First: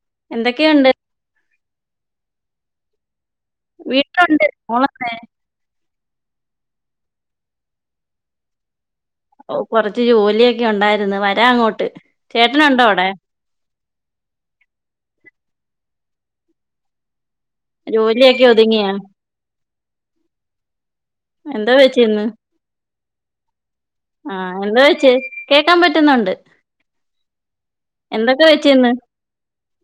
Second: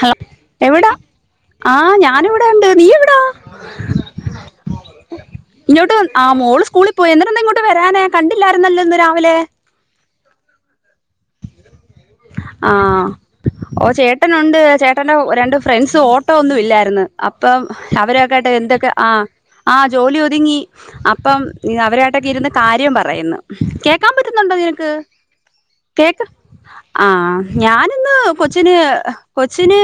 Hello എന്തൊക്കെയുണ്ട്? എവിടാ ആ ഞാനിവിടുണ്ട് നീ എവിടാ വീട്ടുണ്ട് മോളന്നെ ഇങ്ങോട്ട് വന്ന്- ആ മോള് സ്കൂളിൽ പോയി എന്നിട്ടെന്ത ഇങ്ങൊട്ട് വരാഞ്ഞേ കണ്ടില്ലാരുന്നല്ലന്ന് ഓ കൊറച്ച് ജോലിയൊക്കെ ഉണ്ടായിര് ന്ന് വരാ അങ്ങോട്ട് ചേട്ടനുണ്ടോ ആഹ അവിടെ? ഓ ചേട്ടനു ണ്ട് ചേട്ടന്റെ രണ്ട് ഫ്രണ്ട്സ് ഓട്ടോ ഒന്നും ഇല്ലാര്ന്നു അപ്പം ജോലിയൊക്കെ അവരൊക്കൊയിട്ട് ഒതുങ്ങിയാ? എന്തൊക്കെ ആ് ആ ജോലി ഒതുങ്ങി അപ്പം എന്തോ വെച്ച് ഇന്ന്? അവരട്ടൊക്കെ ഇരുന്ന് കാര്യം പറയുന്നു കേക്കാൻ പറ്റുന്നുണ്ടോ ആഹ് എന്തോ നിനക്ക് വെച്ച്? കേക്കാൻ കേക്ക് പറ്റുന്നുണ്ട്. ആ ഞാനിന്ന് എന്തൊക്കെ വെച്ച് കൊച്ചിന് ഇന്ന്? കൊച്ചിന്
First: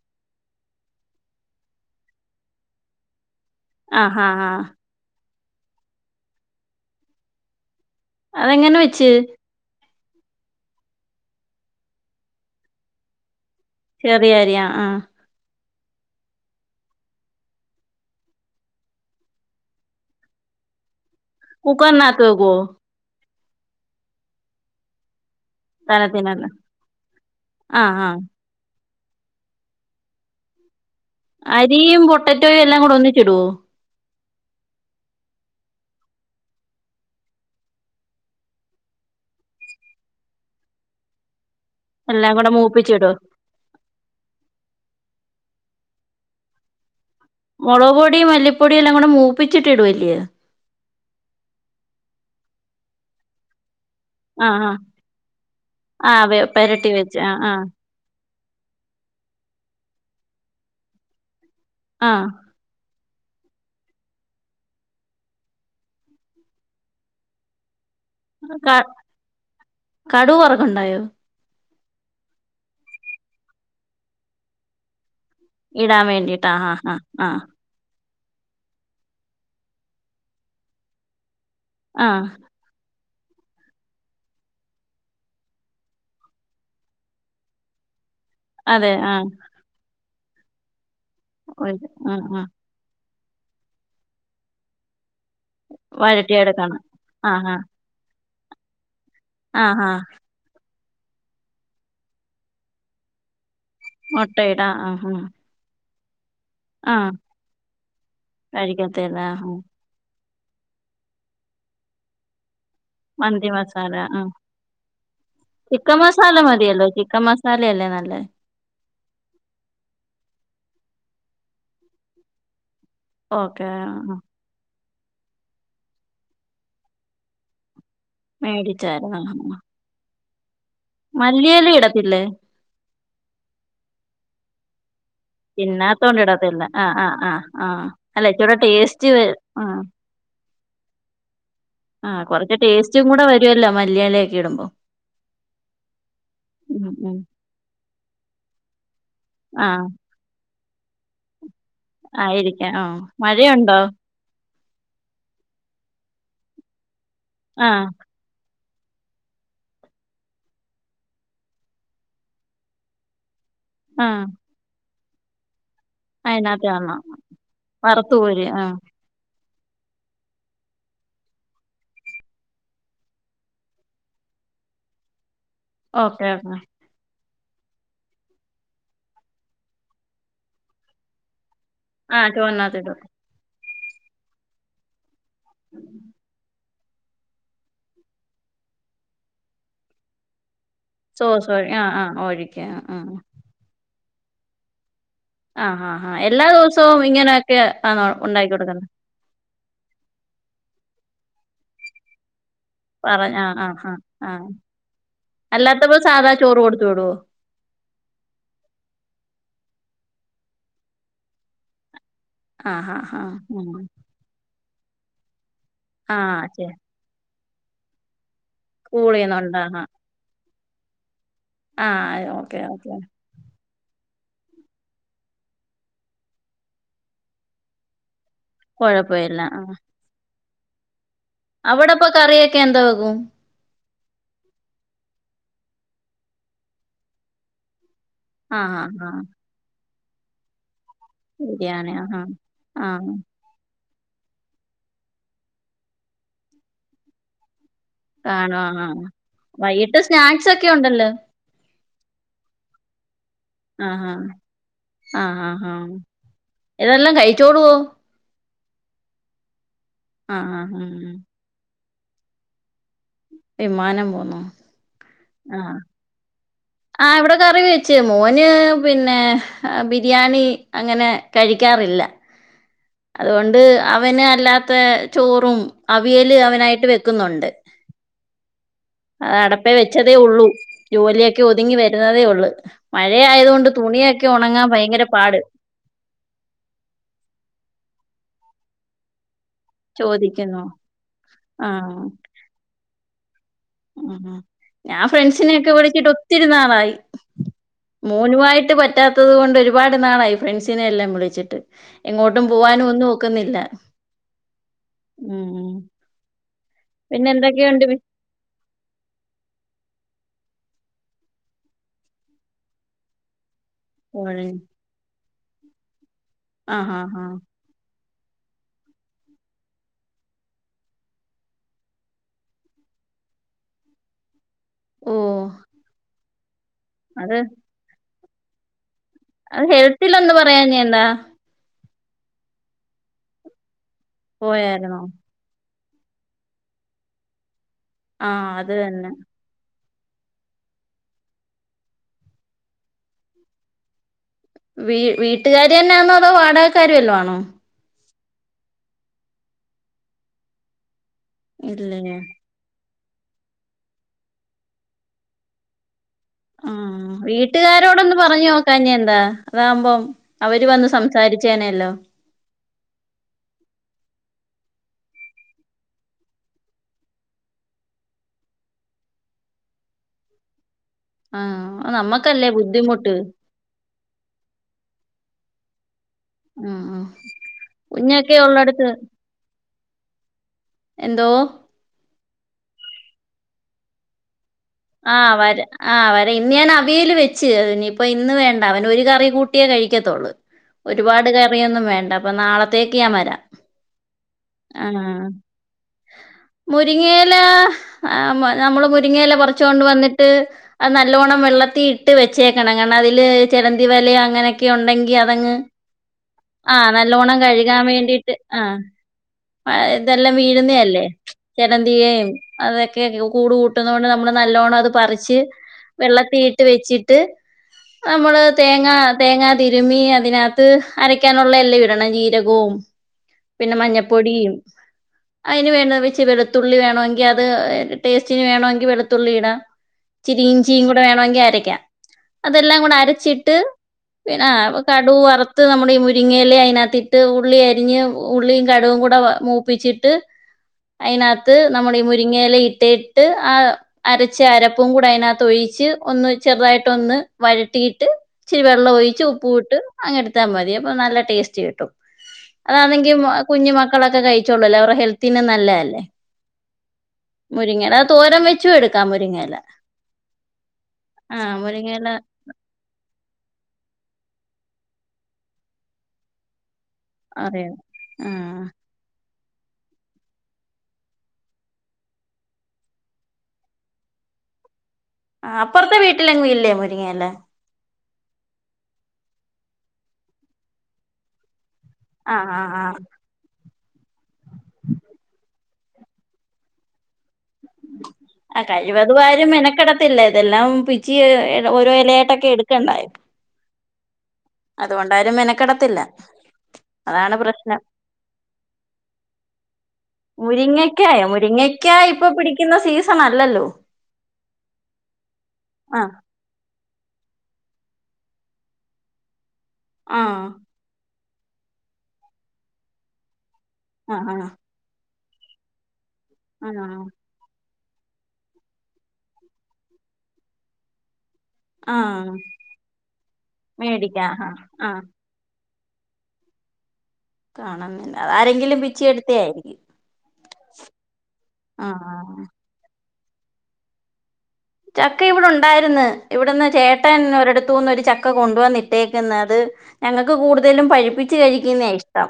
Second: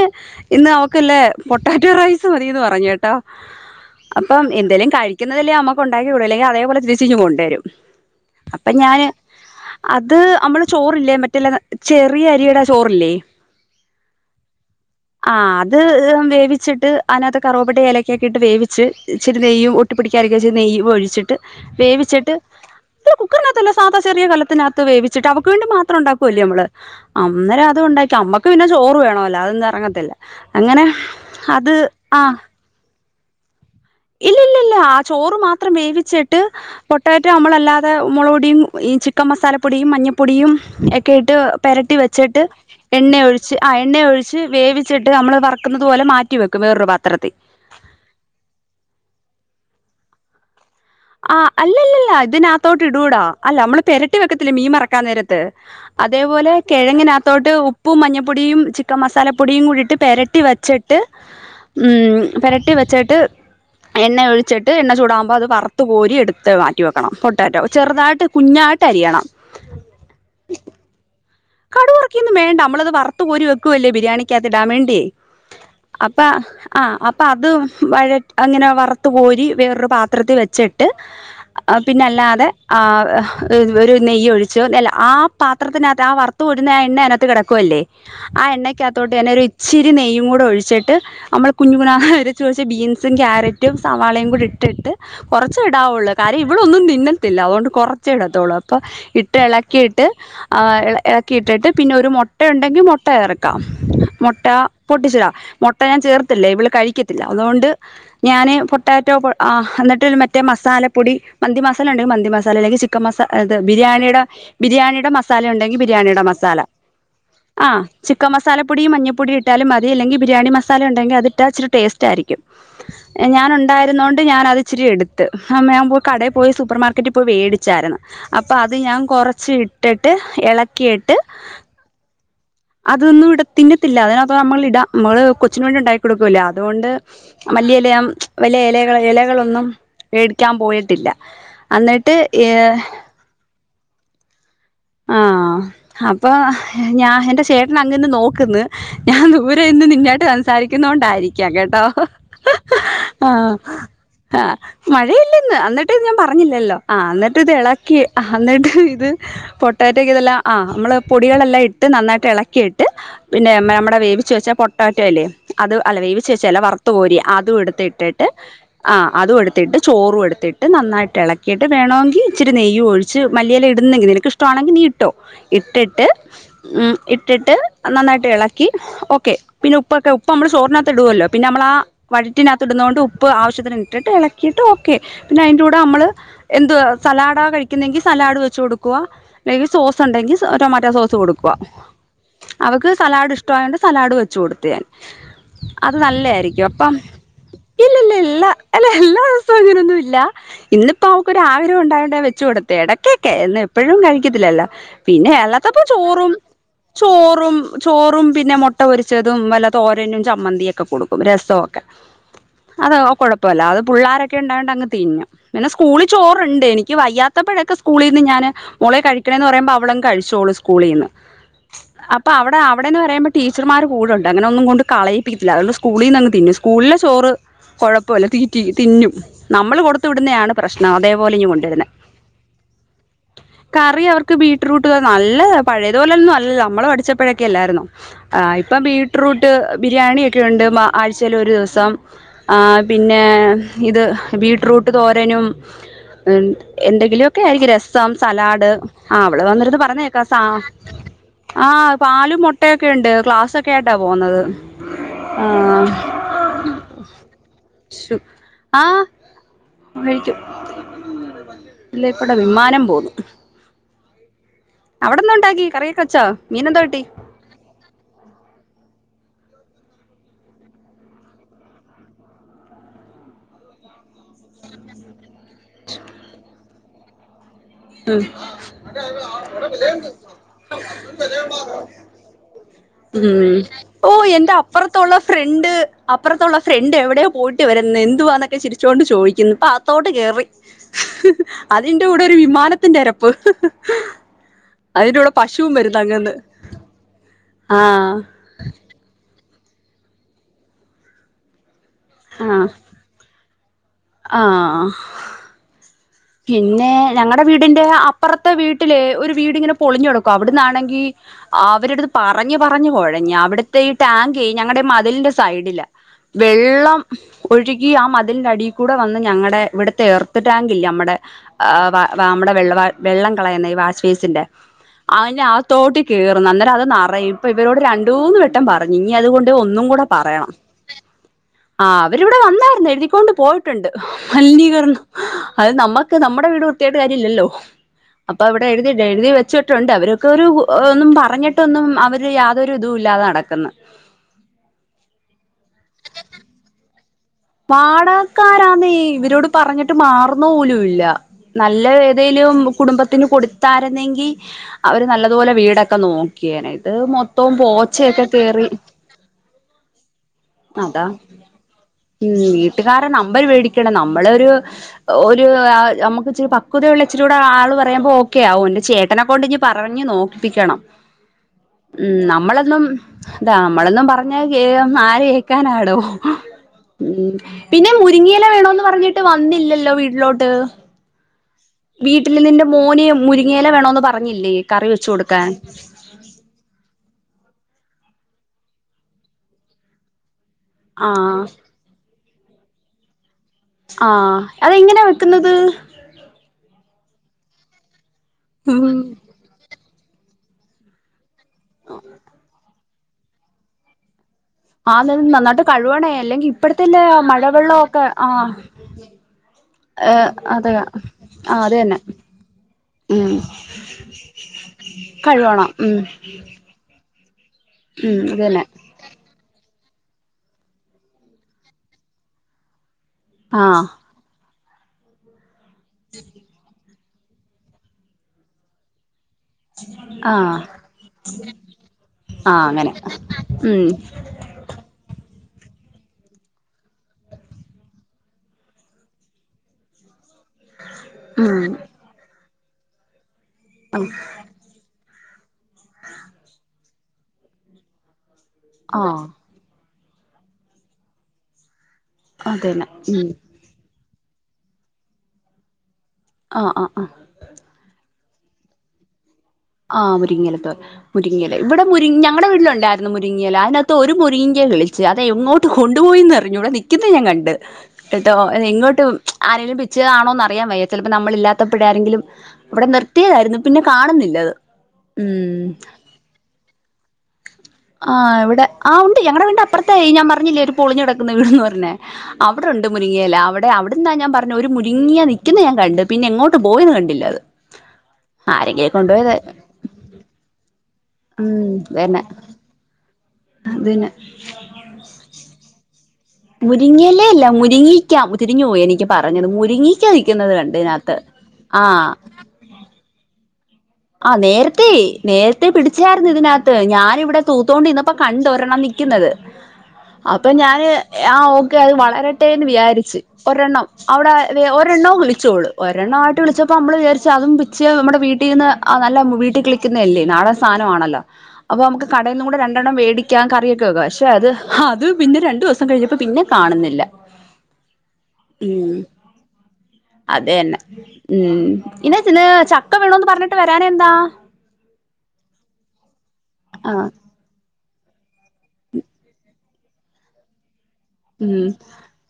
ഇന്ന് അവക്കല്ലേ പൊട്ടാറ്റോ റൈസ് മതിന്ന് പറഞ്ഞു കേട്ടോ ആഹ് ഹാ അപ്പം ഹാ. എന്തേങ്കലും കഴ ഇിക്കുന്നല്ലേ നമു ഉണ്ടാക്കി വിൂ അല്ലെങ്ക അതേപലെ തിരിച്ച് ഇ കൊണ്ടരും അതെങ്ങനെ വെച്ച് അത് നമ്മള് ചോറില്ലേ മറ്റല്ല ചെറിയ അരിയുടെ ചോറില്ലേ ശരിറിയാ ആഹ ആഹ് അത് വേവിച്ചിട്ട് അതിനകത്ത് കറവപപ്പെട്ട ഏലക്കിട്ട് വേവിച്ച്ിരി നെയ്യും ഒട്ടി പിടിക്കാൊക്ക ചച്ച നെയ്യ് ഒഴിച്ചിട്ട് കുക്കറിനകത്ത് വേവിച്ചിട്ട് വെക്കുവോ? കുക്കനകത്തല്ല സാ ചറിയ കലത്തിനകത്ത് വേവിച്ചട്ട് അവക്ക് വണ്ട മാത്രം ഉണ്ടാക്കുവല്ലേ കലത്തിനകത്ത്. നമ്മള് അന്നേരം അത് ആഹ് ഉണ്ടാക്കി ആഹ്. അമ്മക്ക് പിന്നെ ചോറ് വേണല്ലോ അതൊന്നും ഇറങ്ങത്തില്ല അങ്ങനെ അത് അരിയും പൊട്ടറ്റോയും എല്ലാം കൂടെ ഒന്നിച്ചിടുവോ ഇല്ല ഇല്ല ചോറ് മാം വേവിച്ചിട്ട് പൊട്ടറ്റോ നമ്മളല്ലാ ച മസാല പൊടിയും മഞ്ഞപ്പൊടിയും ഒക്കെ ഇട്ട് പരട്ടി എല്ലാം വെച്ചിട്ട് കൂടെ മൂപ്പിച്ചിടോ? എണ്ണയ ഒഴിച്ച് ആ എണ്ണയ ഒഴിച്ച് വേവിച്ചിട്ട് നമ്മൾ വക്കുന്നത് പോലെ മാറ്റി വെക്കും വേറരുാ മുളക് പൊടിയും മല്ലിപ്പൊടിയും എല്ലാം കൂടെ മൂപ്പിച്ചിട്ട ഇടുംല്ലയേ ആ് അല്ലല്ലല്ല ഇതിനകത്തോട്ട് ഇടൂടാ അല്ല നമ്മള് പെരട്ടി വെക്കത്തില്ല ആഹ് മീൻ ആഹ്. മറക്കാൻ നേരത്ത് ആഹ് വെ അതേപോലെ പെരട്ടി വെച്ച്. ആഹ് കിഴങ്ങിനകത്തോട്ട് ആഹ്. ഉപ്പും മഞ്ഞ പൊടിയും ചിക്കൻ മസാല പൊടിയും കൂടിട്ട് പരട്ടി വെച്ചിട്ട് ഉ ആഹ്. പരട്ടി വെച്ചിട്ട് ് എണ്ണ ഒഴിച്ചിട്ട് എണ്ണ ചൂടാകുമ്പോ അത് വറത്ത്ു കോരി എടുത്ത് മാറ്റിവ വെക്കണം പൊട്ടാറ്റോ ചെറുതായിട്ട് ക കുഞ്ഞായിട്ട് അരിയണം കടുക് വറക്കുണ്ടായോ? കടുക് വറക്കിന്ന വേണ്ടമ്മളത് വറു പോ വെക്ക അല്ലേ ബിരിയാണിക്കകത്തി ഇടാ വേണ്ടേ അപ്പ ആ അപ്പ അത് വഴ അങ്ങനെ വറത്തു പോരി വേറൊരു പാത്രത്തിൽ വെച്ചിട്ട് ആ പിന്നല്ലാതെ ആ ഒരു നെയ്യ് ഒഴിച്ചു അല്ല ആ പാത്രത്തിനകത്ത് ആ വറത്തു പടുന്ന എണ്ണ അതിനകത്ത് കിടക്കുവല്ലേ ആ അതെ ആ എണ്ണയ്ക്കകത്തോട്ട് ഞാനൊ ഒരു ഇച്ചിരി നെയ്യും കൂടെ ഒഴിച്ചിട്ട് ട്ട് നമ്മൾ ഒരു ആ ആ കുഞ്ഞുണോച്ച് ബീൻസും കക്യാരറ്റും സവാളയും കൂടി ഇട്ടിട്ട് കുറച്ച ഇടാവുള്ളൂ കാര്യം വഴറ്റിയെടുക്കണം ഇവിടെൊന്നും ആ നിന്നത്തില്ല ആ അതുകൊണ്ട് കുറച്ച ഇടത്തുള്ളൂ അപ്പൊ ഇട്ട് ആ ആ ഇളക്കിയിട്ട് ഇളക്കിയിട്ടിട്ട് പിന്നെ ഒരു മുട്ട ഉണ്ടെങ്കിൽ മുട്ട ഇറക്കും മുട്ട മുട്ടയിടാം ആ ആ പൊട്ടിച്ചുട മുട്ട ഞാൻ ചേർത്ത് ല്ല ഇവ ആ കഴിക്കത്തില്ല അതുകൊണ്ട് ഞാന് പൊട്ടാറ്റോ കഴിക്കത്തില്ല ആ ആ എന്നിട്ട മറ്റ മസാല പൊടി മന്തി മസാല ഉണ്ടെങ്കിൽ മസാല മന്തി അല്ലെിൽിക്ക മസാല ബിരിയാണിയുടെ ആ ബിരിയാണിയുടെ മസാല ഉണ്ടെങ്കിൽ ചിക്കൻ ബിരിയാണിയുടെ മസാല മതിയല്ലോ ചിക്കൻ ആ മസാലയല്ലേ നല്ലത് ചിക്കൻ മസാല പൊടിയ മഞ്ഞപ്പൊട ഇട്ടാലും മതി അല്ലെങ്കിൽ ബിരിയാണി മ െ അച്ചരി ടേസ് ആയിരിക്ക ഞ ഓക്കെ ആ ആ ഉണ്ടണ്ട് ഇച്ചിരി എടുത്ത് അമ്മ കുമ്പോൾ കടയിൽ പോയി സൂപ്പർ മാർക്കറ്റിൽ പോയി മേടിച്ചായിരുന്നു അപ്പൊ അത് ഞാൻ മേടിച്ചായിരുന്നു കൊറച്ച് ഇട്ടിട്ട് ഇള മല്ലിയയില ഇടത്തില്ലേ അതൊന്നും ഇടത്തിന്റെത്തില്ല അതിനകത്ത് നമ്മൾ ഇട നമ്മള് കൊച്ചിന വേണ്ടി ഉണ്ടാക്കി തിന്നാത്തോണ്ട് കൊടുക്കില്ല ഇടത്തില്ല ആ അതുകൊണ്ട് ആ ആ ആ മല്ലിയലയാം അല്ല ഇച്ചിരൂടെ വലിയ ഇലകൾ ടേസ്റ്റ് ആ ഇലകളൊന്നും മേടിക്കാൻ പോയിട്ടില്ല ആ എന്നിട്ട് കുറച്ച് ഏർ ടേസ്റ്റും കൂടെ വരുമല്ലോ മല്ലിയിലയൊക്കെ ഇടുമ്പോ ആഹ അപ്പൊ ഉം ഞാൻ ഉം എറെ ചേട്ടൻ അങ്ങങ്ന്ന് നോക്കന്ന് ഞാൻ ദൂരെ ആ ഇന്ന് നിന്നോട്ട് സംസാരിക്കുന്ന കൊണ്ടായിരിക്കും കേട്ടോ ആയിരിക്കാം ആ മഴയുണ്ടോ ആ മഴയില്ലന്ന് എന്നിട്ട് ഞാൻ പറ പറഞ്ഞില്ലല്ലോ ന്നിട്ട് ഇത് ആ ഇളക്കി ആട്ട് ഇത് പൊ പൊട്ടേറ്റക്ക ഇതെല്ലാം ആ നമ്മൾ പൊടികളെല്ലാം ഇട്ട് നന്നട്ട് ഇളക്കിയിട്ട് പിന്നെ നമ്മുടെ ആഹ് വേവിിച്ചച്ച് വെച്ചാൽ പ റ്റ അല്ലേ അത് അല വേവ ശേച്ചല്ല അയിനാത്ത് വറുപ കാണണം പോരി അതും വറുത്ത് എടുത്തിട്ടിട്ട് കോരി ആഹ് ആ് അതും എടു ത്തിട്ട് ചോറും എടുത്തിട്ട് നന്നായിട്ട് ഇളക്കിയിട്ട് വേണമെങ്കിൽ ഇച്ചിരിെയ്യ് ഒഴച്ച് മല്ലിയയിൽ ഇടുന്നെങ്കിൽ നിനക്ക് ഇ ആണെങ്കിൽ നീ ഇട്ടോ ഇട്ടിട്ട് ഓക്കെ ഓക്കെ ട്ട് നന്നായിട്ട് ഇളക്കി ഓക്കെ പിന്നെ ഉപ്പൊക്കെ ഉപ്പ് നമ്മള് സ്ർണ്ണകത്ത് ഇടുല്ലോ പിന്നെ നമ്മ ആഹ് വഴറ്റിനകത്ത് ചോറിനകത്ത് ഇടുന്ന ഇടും കൊണ്ട് ഉപ്പ് ആവശ്യത്തിന് ഇട്ടിട്ട് ഇളക്കിയിട്ട് ഓക്കെ പിന്നെ അതിന്റെ കൂടെ നമ്മള് എന്ത്തു സലാഡാ കഴിക്കുന്നെങ്കിൽ സലാഡ് വെച്ച് കൊടുക്കുക അല്ലെങ്കിൽ സോസ് ഉണ്ടെങ്കിൽ സോ സോസ് കൊടുക്കുവ ഒഴി ആഹ് ആഹ് ഒഴിക്ക അവക്ക് ആഹ് സലാഡ് ഇഷ്ടയോണ്ട് സലാഡ് വെച്ച് കൊടുത്ത ാൻ ആഹ് ആഹ് അത് ആഹ് ആഹ് നല്ല എല്ലാ ആായിരിക്കും അപ്പം ദിവസവും ഇങ്ങനെയൊക്കെ ആണോ ഇല്ലല്ല ഇല്ല ഉണ്ടാക്കി കൊടുക്കുന്നെ അല്ല എല്ലാ അങ്ങനൊന്ന ഇല്ല ഇന്നിപ്പോൊ അവക്കൊ ആഗ്രഹ ഉണ്ടാവണ്ട വെച്ചുക കൊടുത്ത ഇടക്കൊക്കെ പറഞ്ഞ ആഹ് എന്ന് ആഹ് എപ്പോഴും ആഹ് കഴ ആഹ് ല്ലല്ല പിന്നെ അല്ലാത്തപ്പ അല്ലാത്തപ്പോ ചോറും സാധാ ചോറ് കൊടുത്തു വിടുവോ ചോറും ചോറും പിന്നെ മുട്ട പൊരിച്ചതും വല്ല തോരനും ചമ്മന്തിൊക്കെ കൊടുക്കും രസമൊക്കെ ആഹ് അത് ആഹ് ആഹ് കുഴപ്പല്ല ഉം അത് പിള്ളാരൊക്കെ ഉണ്ട ണ്ടങ്ങ് തിന്നു പിന്നെ സ്കൂളിൽ ആഹ് ചോറുണ്ട് ശരി എനിക്ക് വയ്യാത്തപ്പോഴൊക്കെ സ്കൂളിൽ നിന്ന് ഞാാന് മോളെ കഴിക്കണന്ന് സ്കൂളീന്നുണ്ട് പറയുമ്പോ ആഹ് അവള കഴിച്ചോളൂ സ്കൂളീന്ന് ആഹ് അപ്പ അടെ ഓക്കെ ഓക്കെ അവിടെന്ന് പറയ്പോ ടച്ചർമാർ കൂടെ ഉണ്ട് അങ്ങെ ഒന്നും കൊണ്ട് കളയിപ്പിക്കില്ലല്ലതുകണ്ട് സ്കൂളിൽ നിന്ന്ങ് തിന്നു സ്ൂളിലെ ചോറ് കുഴപ്പം ലെ തീറ്റ തിന്നും കൊഴപ്പവില്ല നമ്മൾ കൊടുത്തുവിടുന്നതാണ് പ്രശ്നം അതേപോ അവിടെപ്പൊ കറിയൊക്കെ എന്താ ആകും കറി അവർക്ക് ബീറ്റ്റൂട്ട് ത നല്ലത് പഴയത്പലന്നും അല്ല നമ്മള പഠിച്ചപ്പോഴക്കെല്ലായിുന്നോ ആ് ആഹ് ഇപ്പം ആഹ് ആഹ് ബീടറൂട്ട് ബിരിയാണി ഒക്കെ ഉണ്ട് ആഴ്ചേൽ ഒരു ദിസം ബിരിയാണി ആഹ് ആഹ് ആ ആഹ് പിന്നെ ഇത് ബീടറൂട്ട് തോരനും എന്തെങ്കിലുക്കെ ആരിക്കും രസ സം കാണും സലാഡ് ആഹ് ആഹ് ആ അവള് വന്നിർന്ന് വൈകിട്ട് പറഞ്ഞേക്കാം സ്നാക്സ് സം ഒക്കെ ഉണ്ടല്ലോ ആ പാലും മുട്ടയൊക്കെ ഉണ്ട് ക്ലാസ്സൊക്കെ ആായിട്ടാ ആഹ് ആഹ് പോകുന്നത് ആഹ് ആ ആഹ് ആഹ് ഇതെല്ലാം കഴിച്ചോടുവോ ശു ആ ആ കഴിക്കും ആ ആ ഇല്ല ഇപ്പടെ വിമാനം പോന്നു വിമാനം പോന്നോ അവിടെന്ന ഉണ്ടാക്കി കറിയകെവെച്ചോ ആ ഇവടെ കറി വെച്ച് മോന് പിന്നെ ആ ബിരിയാണി അങ്ങനെ കഴിക്കാറില്ല അതുകൊണ്ട് അവന് അല്ലാത്ത ചോറും അവിയല് അവനായിട്ട് വെക്കുന്നുണ്ട് അത് അടപ്പേ വെച്ചതേ ഉള്ളൂ ജോലിയൊക്കെ ഒതുങ്ങി വരുന്നതേ ഉള്ള് ഉ. ഓ എന്റെ ഭയങ്കര അപ്പുറത്തുള്ള പാട് ഫ്രണ്ട് അപ്പുറത്തുള്ള ഫ്രണ്ട് എവിടെയോ പോയിട്ട് വരുന്ന ചരിചോണ്ട് ചോദിക്കുന്നു പ്പോ അഗത്തോട്ട് കേറി, ചോദിക്കുന്നു അതിന്റെ ആഹ് കൂടെ ഒരു വിമാന ത്തിന്റെരപ്പ് [unintelligible] ഞാൻ ഫ്രണ്ട്സിനൊക്കെ വരുന്നു വിളിച്ചിട്ട് അങ്ങന്ന് ഒത്തിരിനാളായി ആഹ് മോനുമായിട്ട് പറ്റാത്തത് കൊണ്ട് ഒരു ഒരുപാട് നാളായി ഫ്രണ്ട്സിനെ എല്ലാം വിളിച്ചിട്ട് എങ്ങോട്ടും പോവാനും ഒന്നും ഒക്കുന്നില്ല ആ ഹ് ഉം പിന്നെ പിന്നെ ഞങ്ങളടെ വീടിന്റെ എന്തൊക്കെയുണ്ട് വി അപ്പുറത്തെ വീട്ടില് ഒരു വീടിങ്ങനെ പൊളിഞ്ഞു കെടക്കു അവിടന്നാണെങ്കിൽ അവരടത് പറഞ്ഞ് പറഞ്ഞ് കുഴഞ് അവിടെ ഈ ടാങ്കക് ഞങ്ങളുടെ മതിലിന്റെ സൈഡില ആഹ് വെള്ളം ആഹ് ആഹ് ഒഴുകി ആ മ അതിന്റെ അടീകൂടെ വന്ന് ഞങ്ങടെ ഇവിടുത്തെ എർത്ത് ടാങ്കില്ലേ നമ്മുടെ നമ്മുടെ വെള്ള വെള്ളം കളയുന്ന ഈ വാശ്പേസിന്റെ ഓ ആ തോട്ടി കേറുന് അന്നേരം അത് നിറയും, ഇപ്പൊ ഇവരോട് രണ്ട് മൂന്ന് വെട്ടം പറ ഇനി അതുകൊണ്ട് അത് ഒന്നും കൂടെ ഹെൽത്തിലൊന്ന് പറയണം പറയാഞ്ഞെന്താ ആ അവരിവിടെ വന്നായിരുന്നു എഴുതിക്കൊണ്ട് പോയിട്ടുണ്ട് മലിനീകരണം പോയായിരുന്നോ അത് നമ്മക്ക് ക്ക് നമ്മുടെ വീട് വൃത്തിയിട്ട് കാര്യല്ലല്ലോ അപ്പൊ ആഹ് അവിടെ അത് എഴുതി തന്നെ എഴുതി വെച് ണ്ട് അവരൊക്കെ ഒരു ഒന്നും പറഞ്ഞിട്ടൊന്നും അവര് യാതൊരു ഇതും ഇല്ലാതെ നടക്കുന്ന് വ വീട്ടുകാര് തന്നെയാന്നോ അതോ വാടകക്കാര് വല്ലോ ആണോ വാടകക്കാരാന്നേ ഇവരോട് പറഞ്ഞിട്ട് മാറുന്ന പോലുല്ല ഇല്ലേ നല്ലതേതെലും കുടുംബ കൊടുത്താരുന്നെങ്കി അവര് നല്ലതോലെ വീടൊക്കെ നോ [inaudible] ഇത് ആഹ് മൊത്തവും വീട്ടുകാരോടൊന്ന് പോച്ചയൊക്കെ പറഞ്ഞു കേറി നോക്കാഞ്ഞെന്താ അതാവുമ്പം അവര് വന്ന് അതാ സംസാരിച്ചേനല്ലോ ഉ വീട്ടുകാരെ നമ്പര് മേടിക്കണം ന നമ്മള ഒരു, ഒരു നമുക്ക് ഇച്ചിരി പക്വതയള്ള ഇച്ചരി കൂടെ ആൾ പറയുമ്പോ ഓക്കെ ആവും എന്റെ ചേട്ട എന്നെക്കൊണ്ട് ഇഞ് പറഞ്ഞ് നോക്കിപ്പിക്കണം ആഹ് ഉം നമ്മക്കല്ലേ നമ്മളൊന്നും ബുദ്ധിമുട്ട് നമ്മളന്നും പറ [unintelligible] ആര് കേക്കാനാടോ ആഹ് ഉ പിന്നെ കുഞ്ഞൊക്കെ മുരിങ്ങയില വേണോന്ന് ഉള്ളടത്ത് പറഞ്ഞിട്ട് വന്നില്ലല്ലോ വീട്ടിലോട്ട് എന്തോ വീട്ടിൽ നിന്റെ മോന് മുരിങ്ങേല വേണോന്ന് പറഞ്ഞില്ലേ കറി വെച്ചു ആഹ് കൊടുക്കാൻ വര ആഹ് വരാ ഇന്ന് ഞാൻ അവിയൽ വെച്ച നിയിപ്പ ഇന്ന് വേണ്ട അവൻ ഒരു കറി കൂട്ടിയേ കഴിക്കതൊള്ളൂ ഒരുപാട് ആഹ് കറിയൊന്നും വേണ്ട അപ്പൊ നാളത്തേക്ക് ഞാൻ വരാം ആഹ് അതെങ്ങനാ ആഹ് വെക്കുന്നത് മുരിങ്ങയില നമ്മള് ഉം മുരിങ്ങയില കൊ [unintelligible] വന്നിട്ട് അത് നല്ലോണം വെള്ളത്തി ഇട്ട് വെച്ചേക്കണം കാരണം അതില് ചെലന്തി വലയൊ അങ്ങനെ ആത് ഉണ്ടെങ്കി അതങ് നന്നായിട്ട് കഴുവണേ അല്ലെങ്കി ആ ഇപ്പഴത്തെല്ലേ നലോണം കഴുകാൻ മഴവെള്ളമൊക്കെ വേണ്ടീട്ട് ആഹ് ആ ഏഹ് ഇതെല്ലാം അതെ വീഴുന്നല്ലേ ആഹ് അത് തന്നെ ചലന്തിയെയും അതൊക്കെ ഉം കൂട് കൂട്ടുന്നൊണ്ട് നമ്മള് നല്ലോണം അത് പററിച്ച് കഴുവണം ഉം വെള്ളത്തിീട്ട് വെച്ചിട്ട് ഉം നമ്മള് അത് തന്നെ തേങ്ങാ തേങ്ങാ തിരുമി അതിനകത്ത് അരക്കാനുള്ള എല്ലാം ഇടണം ജീരകവും പിന്നെ ആഹ് മഞ്ഞപ്പൊടി അതിന് വേണ വെച്ചച്ച് വെളുത്തുള്ളി വേണമെങ്കിൽ അത് ടേസ്റ്റിന് വേണമെങ്കിൽ വെളുത്തുള്ളി ഇടാ ചിരി ആഹ് ഇഞ്ചിയ കൂടെ വേണമെങ്കിൽ ആരൊക്കാ ആഹ് അതെല്ലാം അങ്ങനെ കൂടെ അരച്ചിട്ട് ഉം പിന്നെ കടുവ വറ ത്ത് നമ്മുടെ ഈ മുരിങ്ങയില അതിനകത്തിട്ട് ഉള്ളി അരിഞ്ഞ് ഉള്ളിയും കടും കൂടെ മൂപ്പിച്ചിട്ട് അതിനകത്ത് ഉം നമ്മൾീഈ മുരിങ്ങയില ഇട്ട ഇട്ട് ആ ആഹ് അരച്ച അരപ്പും കൂടെ അതിനകത്ത് തൊഴിച്ച് ഒന്ന് ചെറുതായിട്ട ഒന്ന് വരട്ടിയിട്ട് ഇിരി വെള്ളം ഒഴിച്ച് ആഹ് ഉപ്പ വിട്ട് അങ്ങ എടുത്താൽ മതി അപ്പൊ നല്ല ടേസ്റ്റ് കിട്ടും അതന്നെ അതാണെങ്കിൽ ഉം കുഞ്ഞ മക്ക മക്കളൊക്കെ കഴിച്ചോുള്ളൂല്ലേ അവരുടെെത്തിന് നല്ലേ ആഹ ആഹ ആഹ തോരം വെച്ചും എടുക്കാൻ മുരിങ്ങല്ല ആ് മുരിങ്ങലത്തോൽ മുരിങ്ങല ഇവിടെ മുരി മുരിങ്ങയില ഞങ്ങളടെ വീട്ടിലുണ്ട് മുരിങ്ങിയൽ അതിനകത്ത് ഒരു മുങ്ങിയ കളിച്ച് അതെ എങ്ങോട്ട് കൊണ്ടുപോയി എ അറിഞ്ഞൂടെ നി മിക്കുന്ന ഞാൻ കണ്ട് അറിയാം കേട്ടോ എങ്ങോട്ടും ആരെേങ്കിലും പിിച്ച കാണോന്ന് അറിയാൻ വയ്യ ചിലപ്പോ നമ്മള ഇല്ലാത്തപ്പോഴ ആരെങ്കിലും ഇവിടെ നിർത്തിയതായിരുന്നു പിന്നെ കാണുന്നില്ല അത് ആ ഉം അപ്പുറത്തെ വീട്ടിലെങ്ങും ഇല്ലേ മുരിങ്ങല്ലേ ആഹ് ഇവിടെ ആ ഉണ്ട് ഞടെ വീണ്ടണ്ട്പ്പുറത്തെേ ഞാൻ പറഞ്ഞില്ലേ ഒരു പളഞ്ഞുിക്കുന്ന വീട്ന്ന് പറഞ്ഞേ ആ ആ ആ അവിടെണ്ട് മുരിങ്ങിയല്ല അവിടെ അവിടെ അവിടന്നാ ഞാൻ പറഞ്ഞു ഒരു മുരുങ്ങിയാ നിൽക്കുന്ന ഞാൻ കണ്ട് പിന്നെ എങ്ങോട്ട് പോയന്ന് കണ്ടില്ല അത് ആ ആരെങ്കിലും കഴിവത് കൊണ്ടുപോയത് വാരും മനക്കിടത്തില്ല ഇതെല്ലാം കൊച്ചി ഓരോ ഇലട്ടൊക്കെ എടുക്കണ്ടായി അതന്െ അതുകൊണ്ടരും മെനക്കിടത്തില്ല മുരിങ്ങിയല്ലേ ഇല്ല മുരിങ്ങിക്ക മുതിരിഞ്ഞു പോയി എനിക്ക് പറഞ്ഞത് മുരിങ്ങിക്കാ നിൽക്കുന്നത് കണ്ടതിനകത്ത് ഇങ്ങനക്കാ ഇപ്പൊ പിടിക്കുന്ന സീസൺ അല്ലല്ലോ ആഹ നേരത്തെ നേരത്തെ ആഹ് പിടിച്ചായിരുന്നു ഇതിനകത്ത് ഞാാനിവിടെ തൂത്തോണ്ട് ഇന്നപ്പോ കണ്ട ഒരണം നൽക്കുന്നത് ആഹ് അപ്പൊ ഞാന് ആഹ് ഓക്കെ അത് വളരട്ടെ എന്ന് വിചാരിച്ചച്ച് ഒരെണ്ണം ആഹ് അവിടെ ആഹ് ഒരെണ്ണോ വിളിച്ചോളൂ രണ്ണം ആട്ട വിളിച്ചപ്പോ നമ്മള് ആഹ് വിചാരിച്ച അതും പിച്ച് നുടെ വീട്ടീിൽ നിന്ന് ആ നല്ല വീട്ടിൽ കിളിക്കുന്നത അല്ലേ നാടൻ സാധനമാണല്ലോ അപ്പൊ നമുക്ക് ആഹ് കടേന്നും കൂടെ രണ്ടെണ്ണം മേടിക്കാം കറിയൊക്കെ വെക്കാം മേടിക്കാ പക്ഷെ അത് ആഹ് ആഹ് അത് പിന്നെ രണ്ടു ദിവ സം കഴിഞ്ഞപ്പോൾ പിന്നെ കാണുന്നില്ല കാണുന്നില്ല അത് ആരെങ്കിലും ഉം പിച്ചി എടുത്ത ആരിക്കും അത് തന്നെ [unintelligible] ആഹ് ഇന്ന് ചക്ക വേണോന്ന് പറഞ്ഞിട്ട് വരാഞ്ഞ എന്താ ചക്ക ഇവിടെ ഉണ്ടായിരുന്ന് ഇവിടന്ന് ആ ചേട്ടൻ ഒരിടത്തൂന്ന് ഒരു ച ക്ക കൊണ്ട് വന്നിട്ടേക്കുന്നു അത് ഞങ്ങക്ക് കൂടുതലും പഴിപ്പിച്ച് കഴിക്കുന്നയാ ഇഷ്ടം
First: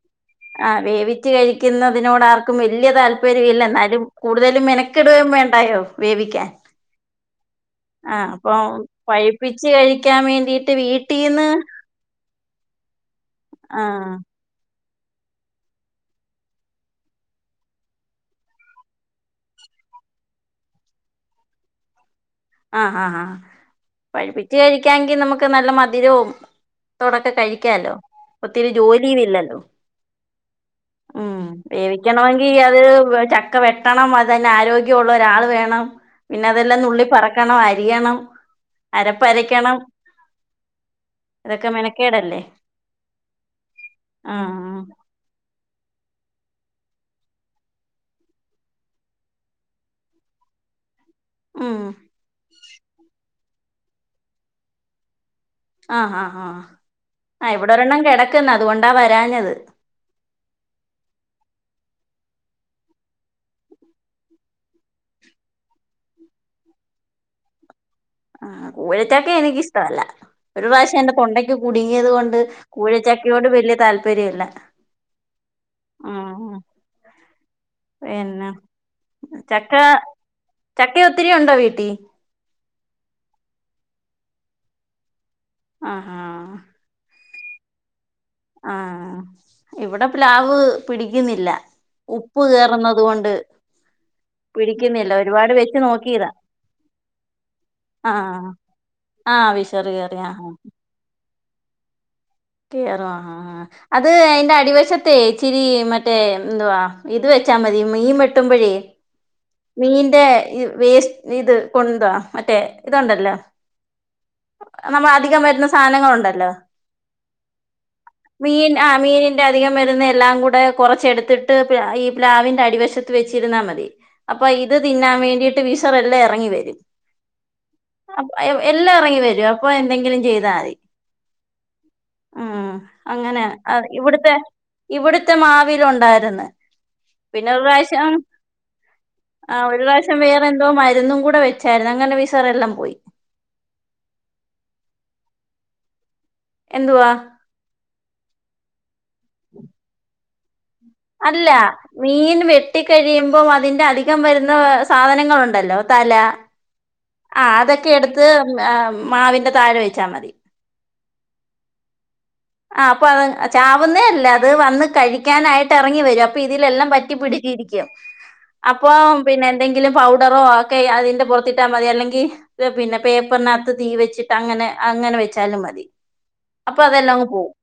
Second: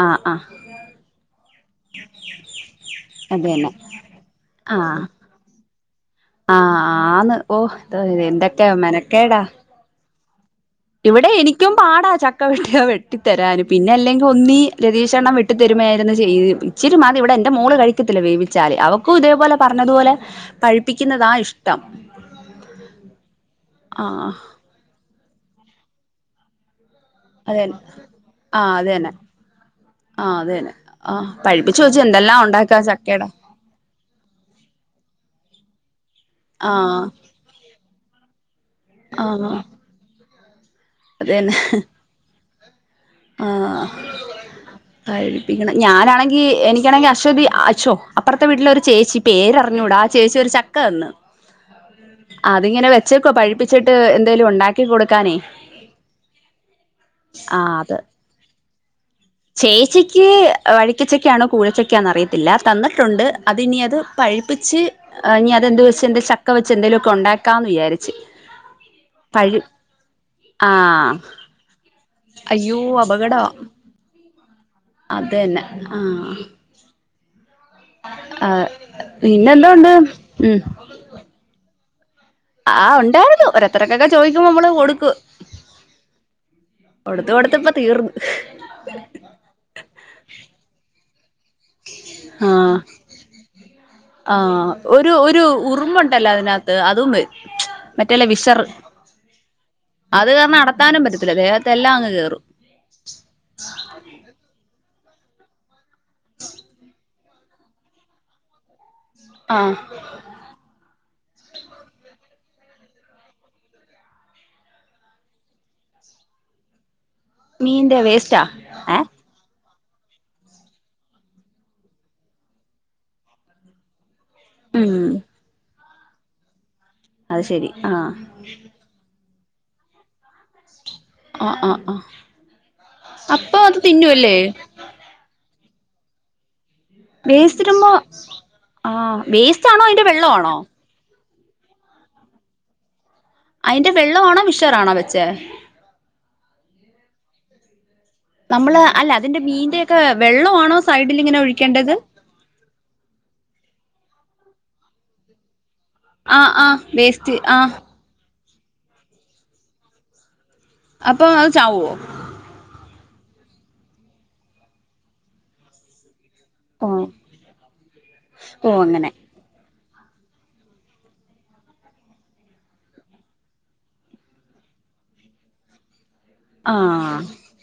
ആഹ് ആഹ് ആ വേവിച്ച് കഴിക്കുന്നതിനോട് ആർക്കും വല്ല്യ അത് താല്പര്യം ഇല്ല തന്നെ എന്നാലും കൂടുതലും ആ മെനക്കെടുവേം വേണ്ട വായോ വേവിക്കാൻ ആ ആന്ന് ഓ അപ്പോ എന്തൊക്കെ മെനക്കേടാ പഴുപ്പിച്ച് കഴി ക്കാൻ വേണ്ടീ ഇവിടെ എനിക്കും പാടാ ചക്ക വെട്ടിയാ വെട്ടിത്തരാന് പിന്നെ ആഹ് അല്ലെങ്കിൽ ഒന്നി രതീഷ് അണ്ണൻ വെട്ടി തരുമയായിരുന്നു ചെയ്ത് ഇച്ചിരി മതി ഇവിടെ എന്റെ മോള് കഴിക്കത്തില്ല വേവിച്ചാല് അവക്കും ഇതേപോലെ പറ ഞ്ഞത് പോലെ പഴുപ്പിക്കുന്നതാ ഇഷ്ടം ആഹ് ആഹ് ആഹ് ആഹ് പഴിപ്പിച്ച് കഴിക്കാങ്കിൽ നമുക്ക് നല്ല മധുരവും തോടൊക്കെ അതന്നെ കഴിക്കാലോ ഒത്തിരി ആഹ് അതന്നെ ജോലിയും ഇല്ലല്ലോ ആഹ് അതന്നെ ആഹ് ഉം പഴിപ്പിച്ചു വെച്ച് എന്തെല്ലാം വേവിക്കണമെങ്കിൽ അത് ഉണ്ടാക്കാ ചക്കേടെ ചക്ക വെട്ടണം അത് തന്നെ ആരോഗ്യവും ഉള്ള ഒരാള് വേണം പിന്നെ അതെല്ലാം ആഹ് നുള്ളി പെറക്കണം അരിയണം ആഹ് അരപ്പരക്കണം. അതന്നെ അതൊക്കെ മെനക്കേടല്ലേ ആഹ് ഞാനാണങ്കി എനിക്കാണങ്കി അശ്വതി അഷ്യോ അപ്പർത്തെ വീട്ടിലെ ഒരു ചേച്ചി പേര്റിഞ്ഞൂടാ ഒരു ച ചക്ക തന്ന് ഉം അതിങ്ങനെ വെച്ചേക്കുവാ പഴിപ്പിച്ചിട്ട് എന്തേലും ഉണ്ടാക്കി കൊടുക്കാനേ. ആഹ് ആഹ് ആഹ് ആ അത് ഇവിടെരെണ്ണം കേട ചേച്ചിക്ക് വഴിക്കച്ചക്ക ആണ് കൂടു ക്ക അറിയത്തില്ല തന്നിട്ടുണ്ട് അത് ഇനി അത് പഴിപ്പിച്ച് ഇനി അതെന്ത് വെച്ച് ചക്ക വെച്ച് ചന്തേലൊക്കെ ഉണ്ടാക്കാന്ന് വിചാരിച്ചു. ആ കുഴചക്ക എനിക്കിഷ്ടല്ല ഒരു പ്രാവശ്യം എൻ്റെ ആഹ് തൊണ്ടയ്ക്ക് കുടുങ്ങിയതോണ്ട് അയ്യോ കൂഴച്ചക്കയോട് വല്യാ താല്പര്യല്ല അതന്നെ ആഹ് പിന്നെ ആഹ് ചക്ക പിന്നെന്തോണ്ട് ചക്ക ഒത്തിരി ഉണ്ടോ വീട്ടി ആഹ് ഉണ്ടായിരുന്നു ഒരോരുത്തരൊക്കൊ ചോദിക്കുമ്പോ നമ്മള് കൊടുക്കു. ആഹ് ഹാ. കൊടുത്ത് കൊടുത്ത് ഇപ്പം തീർന്നു ആഹ് ഇവിടെ പ്ലാവ് പിടി ന്നില്ല ഉപ്പ് ആഹ് കേറുന്നത് കൊണ്ട് ആഹ് പിടിക്കുന്നില്ല ഒരു ഒരു ഒരുപാട് വെച്ച് നോക്കിയതാ ഉറുമ്പുണ്ടല്ലോ അതിനാത്ത് അതും വരും മറ്റല്ല ആഹ് വിഷർ ആഹ് വിഷറ് കേറി അത് ആഹ് കാരണം അടത്താനും പറ്റത്തില്ല ദേഹത്തെല്ലാം അങ്ങ് കേറും. അത് അതിന്റെ അടിവശ റ്റേ ഇച്ചിരി മറ്റേ എന്തുവാ ഇത് വെച്ചാ മതി മീ വെട്ടുമ്പോഴേ ആഹ് മീന്റെ വേസ്റ്റ് ഇത് കൊ [unintelligible] മറ്റേ ഇതൊണ്ടല്ലോ. നമ്മ അധികം വരുന്ന സാധനങ്ങുണ്ടല്ലോ. മീന്റെ വേസ്റ്റാ മീൻ ആ ഏഹ് മീനിന്റെധികം വരുന്ന എല്ലാം കൂടെ കുറചെടുത്തിട്ട് ഈ പ്ലാവിന്റെ അടിവശത്ത് വെച്ചിരുന്നാ മതി. അപ്പൊ ഇത് ഉം തിന്നാൻ വേണ്ടിയിട്ട് വിശർ എല്ലാം ഇറങ്ങി വരും. അത് ശരി ആഹ് എല്ലാം ഇറങ്ങി വരൂ അപ്പൊ എന്തെങ്കിലും ചെയ്താ മതി. ആഹ് ആഹ് ആഹ് ഉം അങ്ങനെ അപ്പൊ അത് ഇവിട്ത്തെ തിന്നുവല്ലേ ഇവിട്ത്തെ മാവിലുണ്ടായിരുന്ന്. പിന്നെ ഒരു വേസ്റ്റിടുമ്പോ പ്രാവശ്യം ആഹ് ആ ഒരു വേസ്റ്റാണോ അതിന്റെ പ്രാവശ്യം വേറെ വെള്ളവാണോ എന്തോ മരുന്നും കൂടെ വ വച്ചായിരുന്നു അങ്ങനെ വിശറെല്ലാം പോയി. അയിന്റെ വെള്ളവാണോ വിഷാറാണോ വെച്ചേ? എന്തുവാ? നമ്മള് അല്ല അതിന്റെ മീന്റെക്കെ വെള്ളവാണോ സൈഡിലിങ്ങനെ അല്ല ഒഴിക്കേണ്ടത് മീൻ വെട്ടിക്കഴിയുമ്പോ അതിന്റെ അധികം വരുന്ന സാധനങ്ങളുണ്ടല്ലോ. തല ആഹ് ആഹ് വേസ്റ്റ് ആ ആഹ് അതൊക്കെ എടുത്ത് മാവിന്റെ താഴെ വെച്ചാ മതി. അപ്പൊ അത് ചാവോ? അപ്പൊ അ ചാവുന്നേ അല്ല അത് വന്ന് കഴിക്കാനായിട്ട് ഇറങ്ങി വരും ഇതിലെല്ലാം ഓഹ് പറ്റി പിടിച്ചരിക്കും ഓഹ് അപ്പോ അങ്ങനെ പിന്നെ എന്തെങ്കിലും പൗഡറോ ഒക്കെ അതിന്റെ പുറത്തിട്ടാൽ മതി അല്ലെങ്കിൽ പിന്നെ പേപ്പറിനാത്ത് തീ വച്ചിട്ട് അങ്ങനെ അങ്ങനെ വെച്ചാലും മതി അപ്പൊ അതെല്ലാം ആഹ് അങ്ങ് പോകും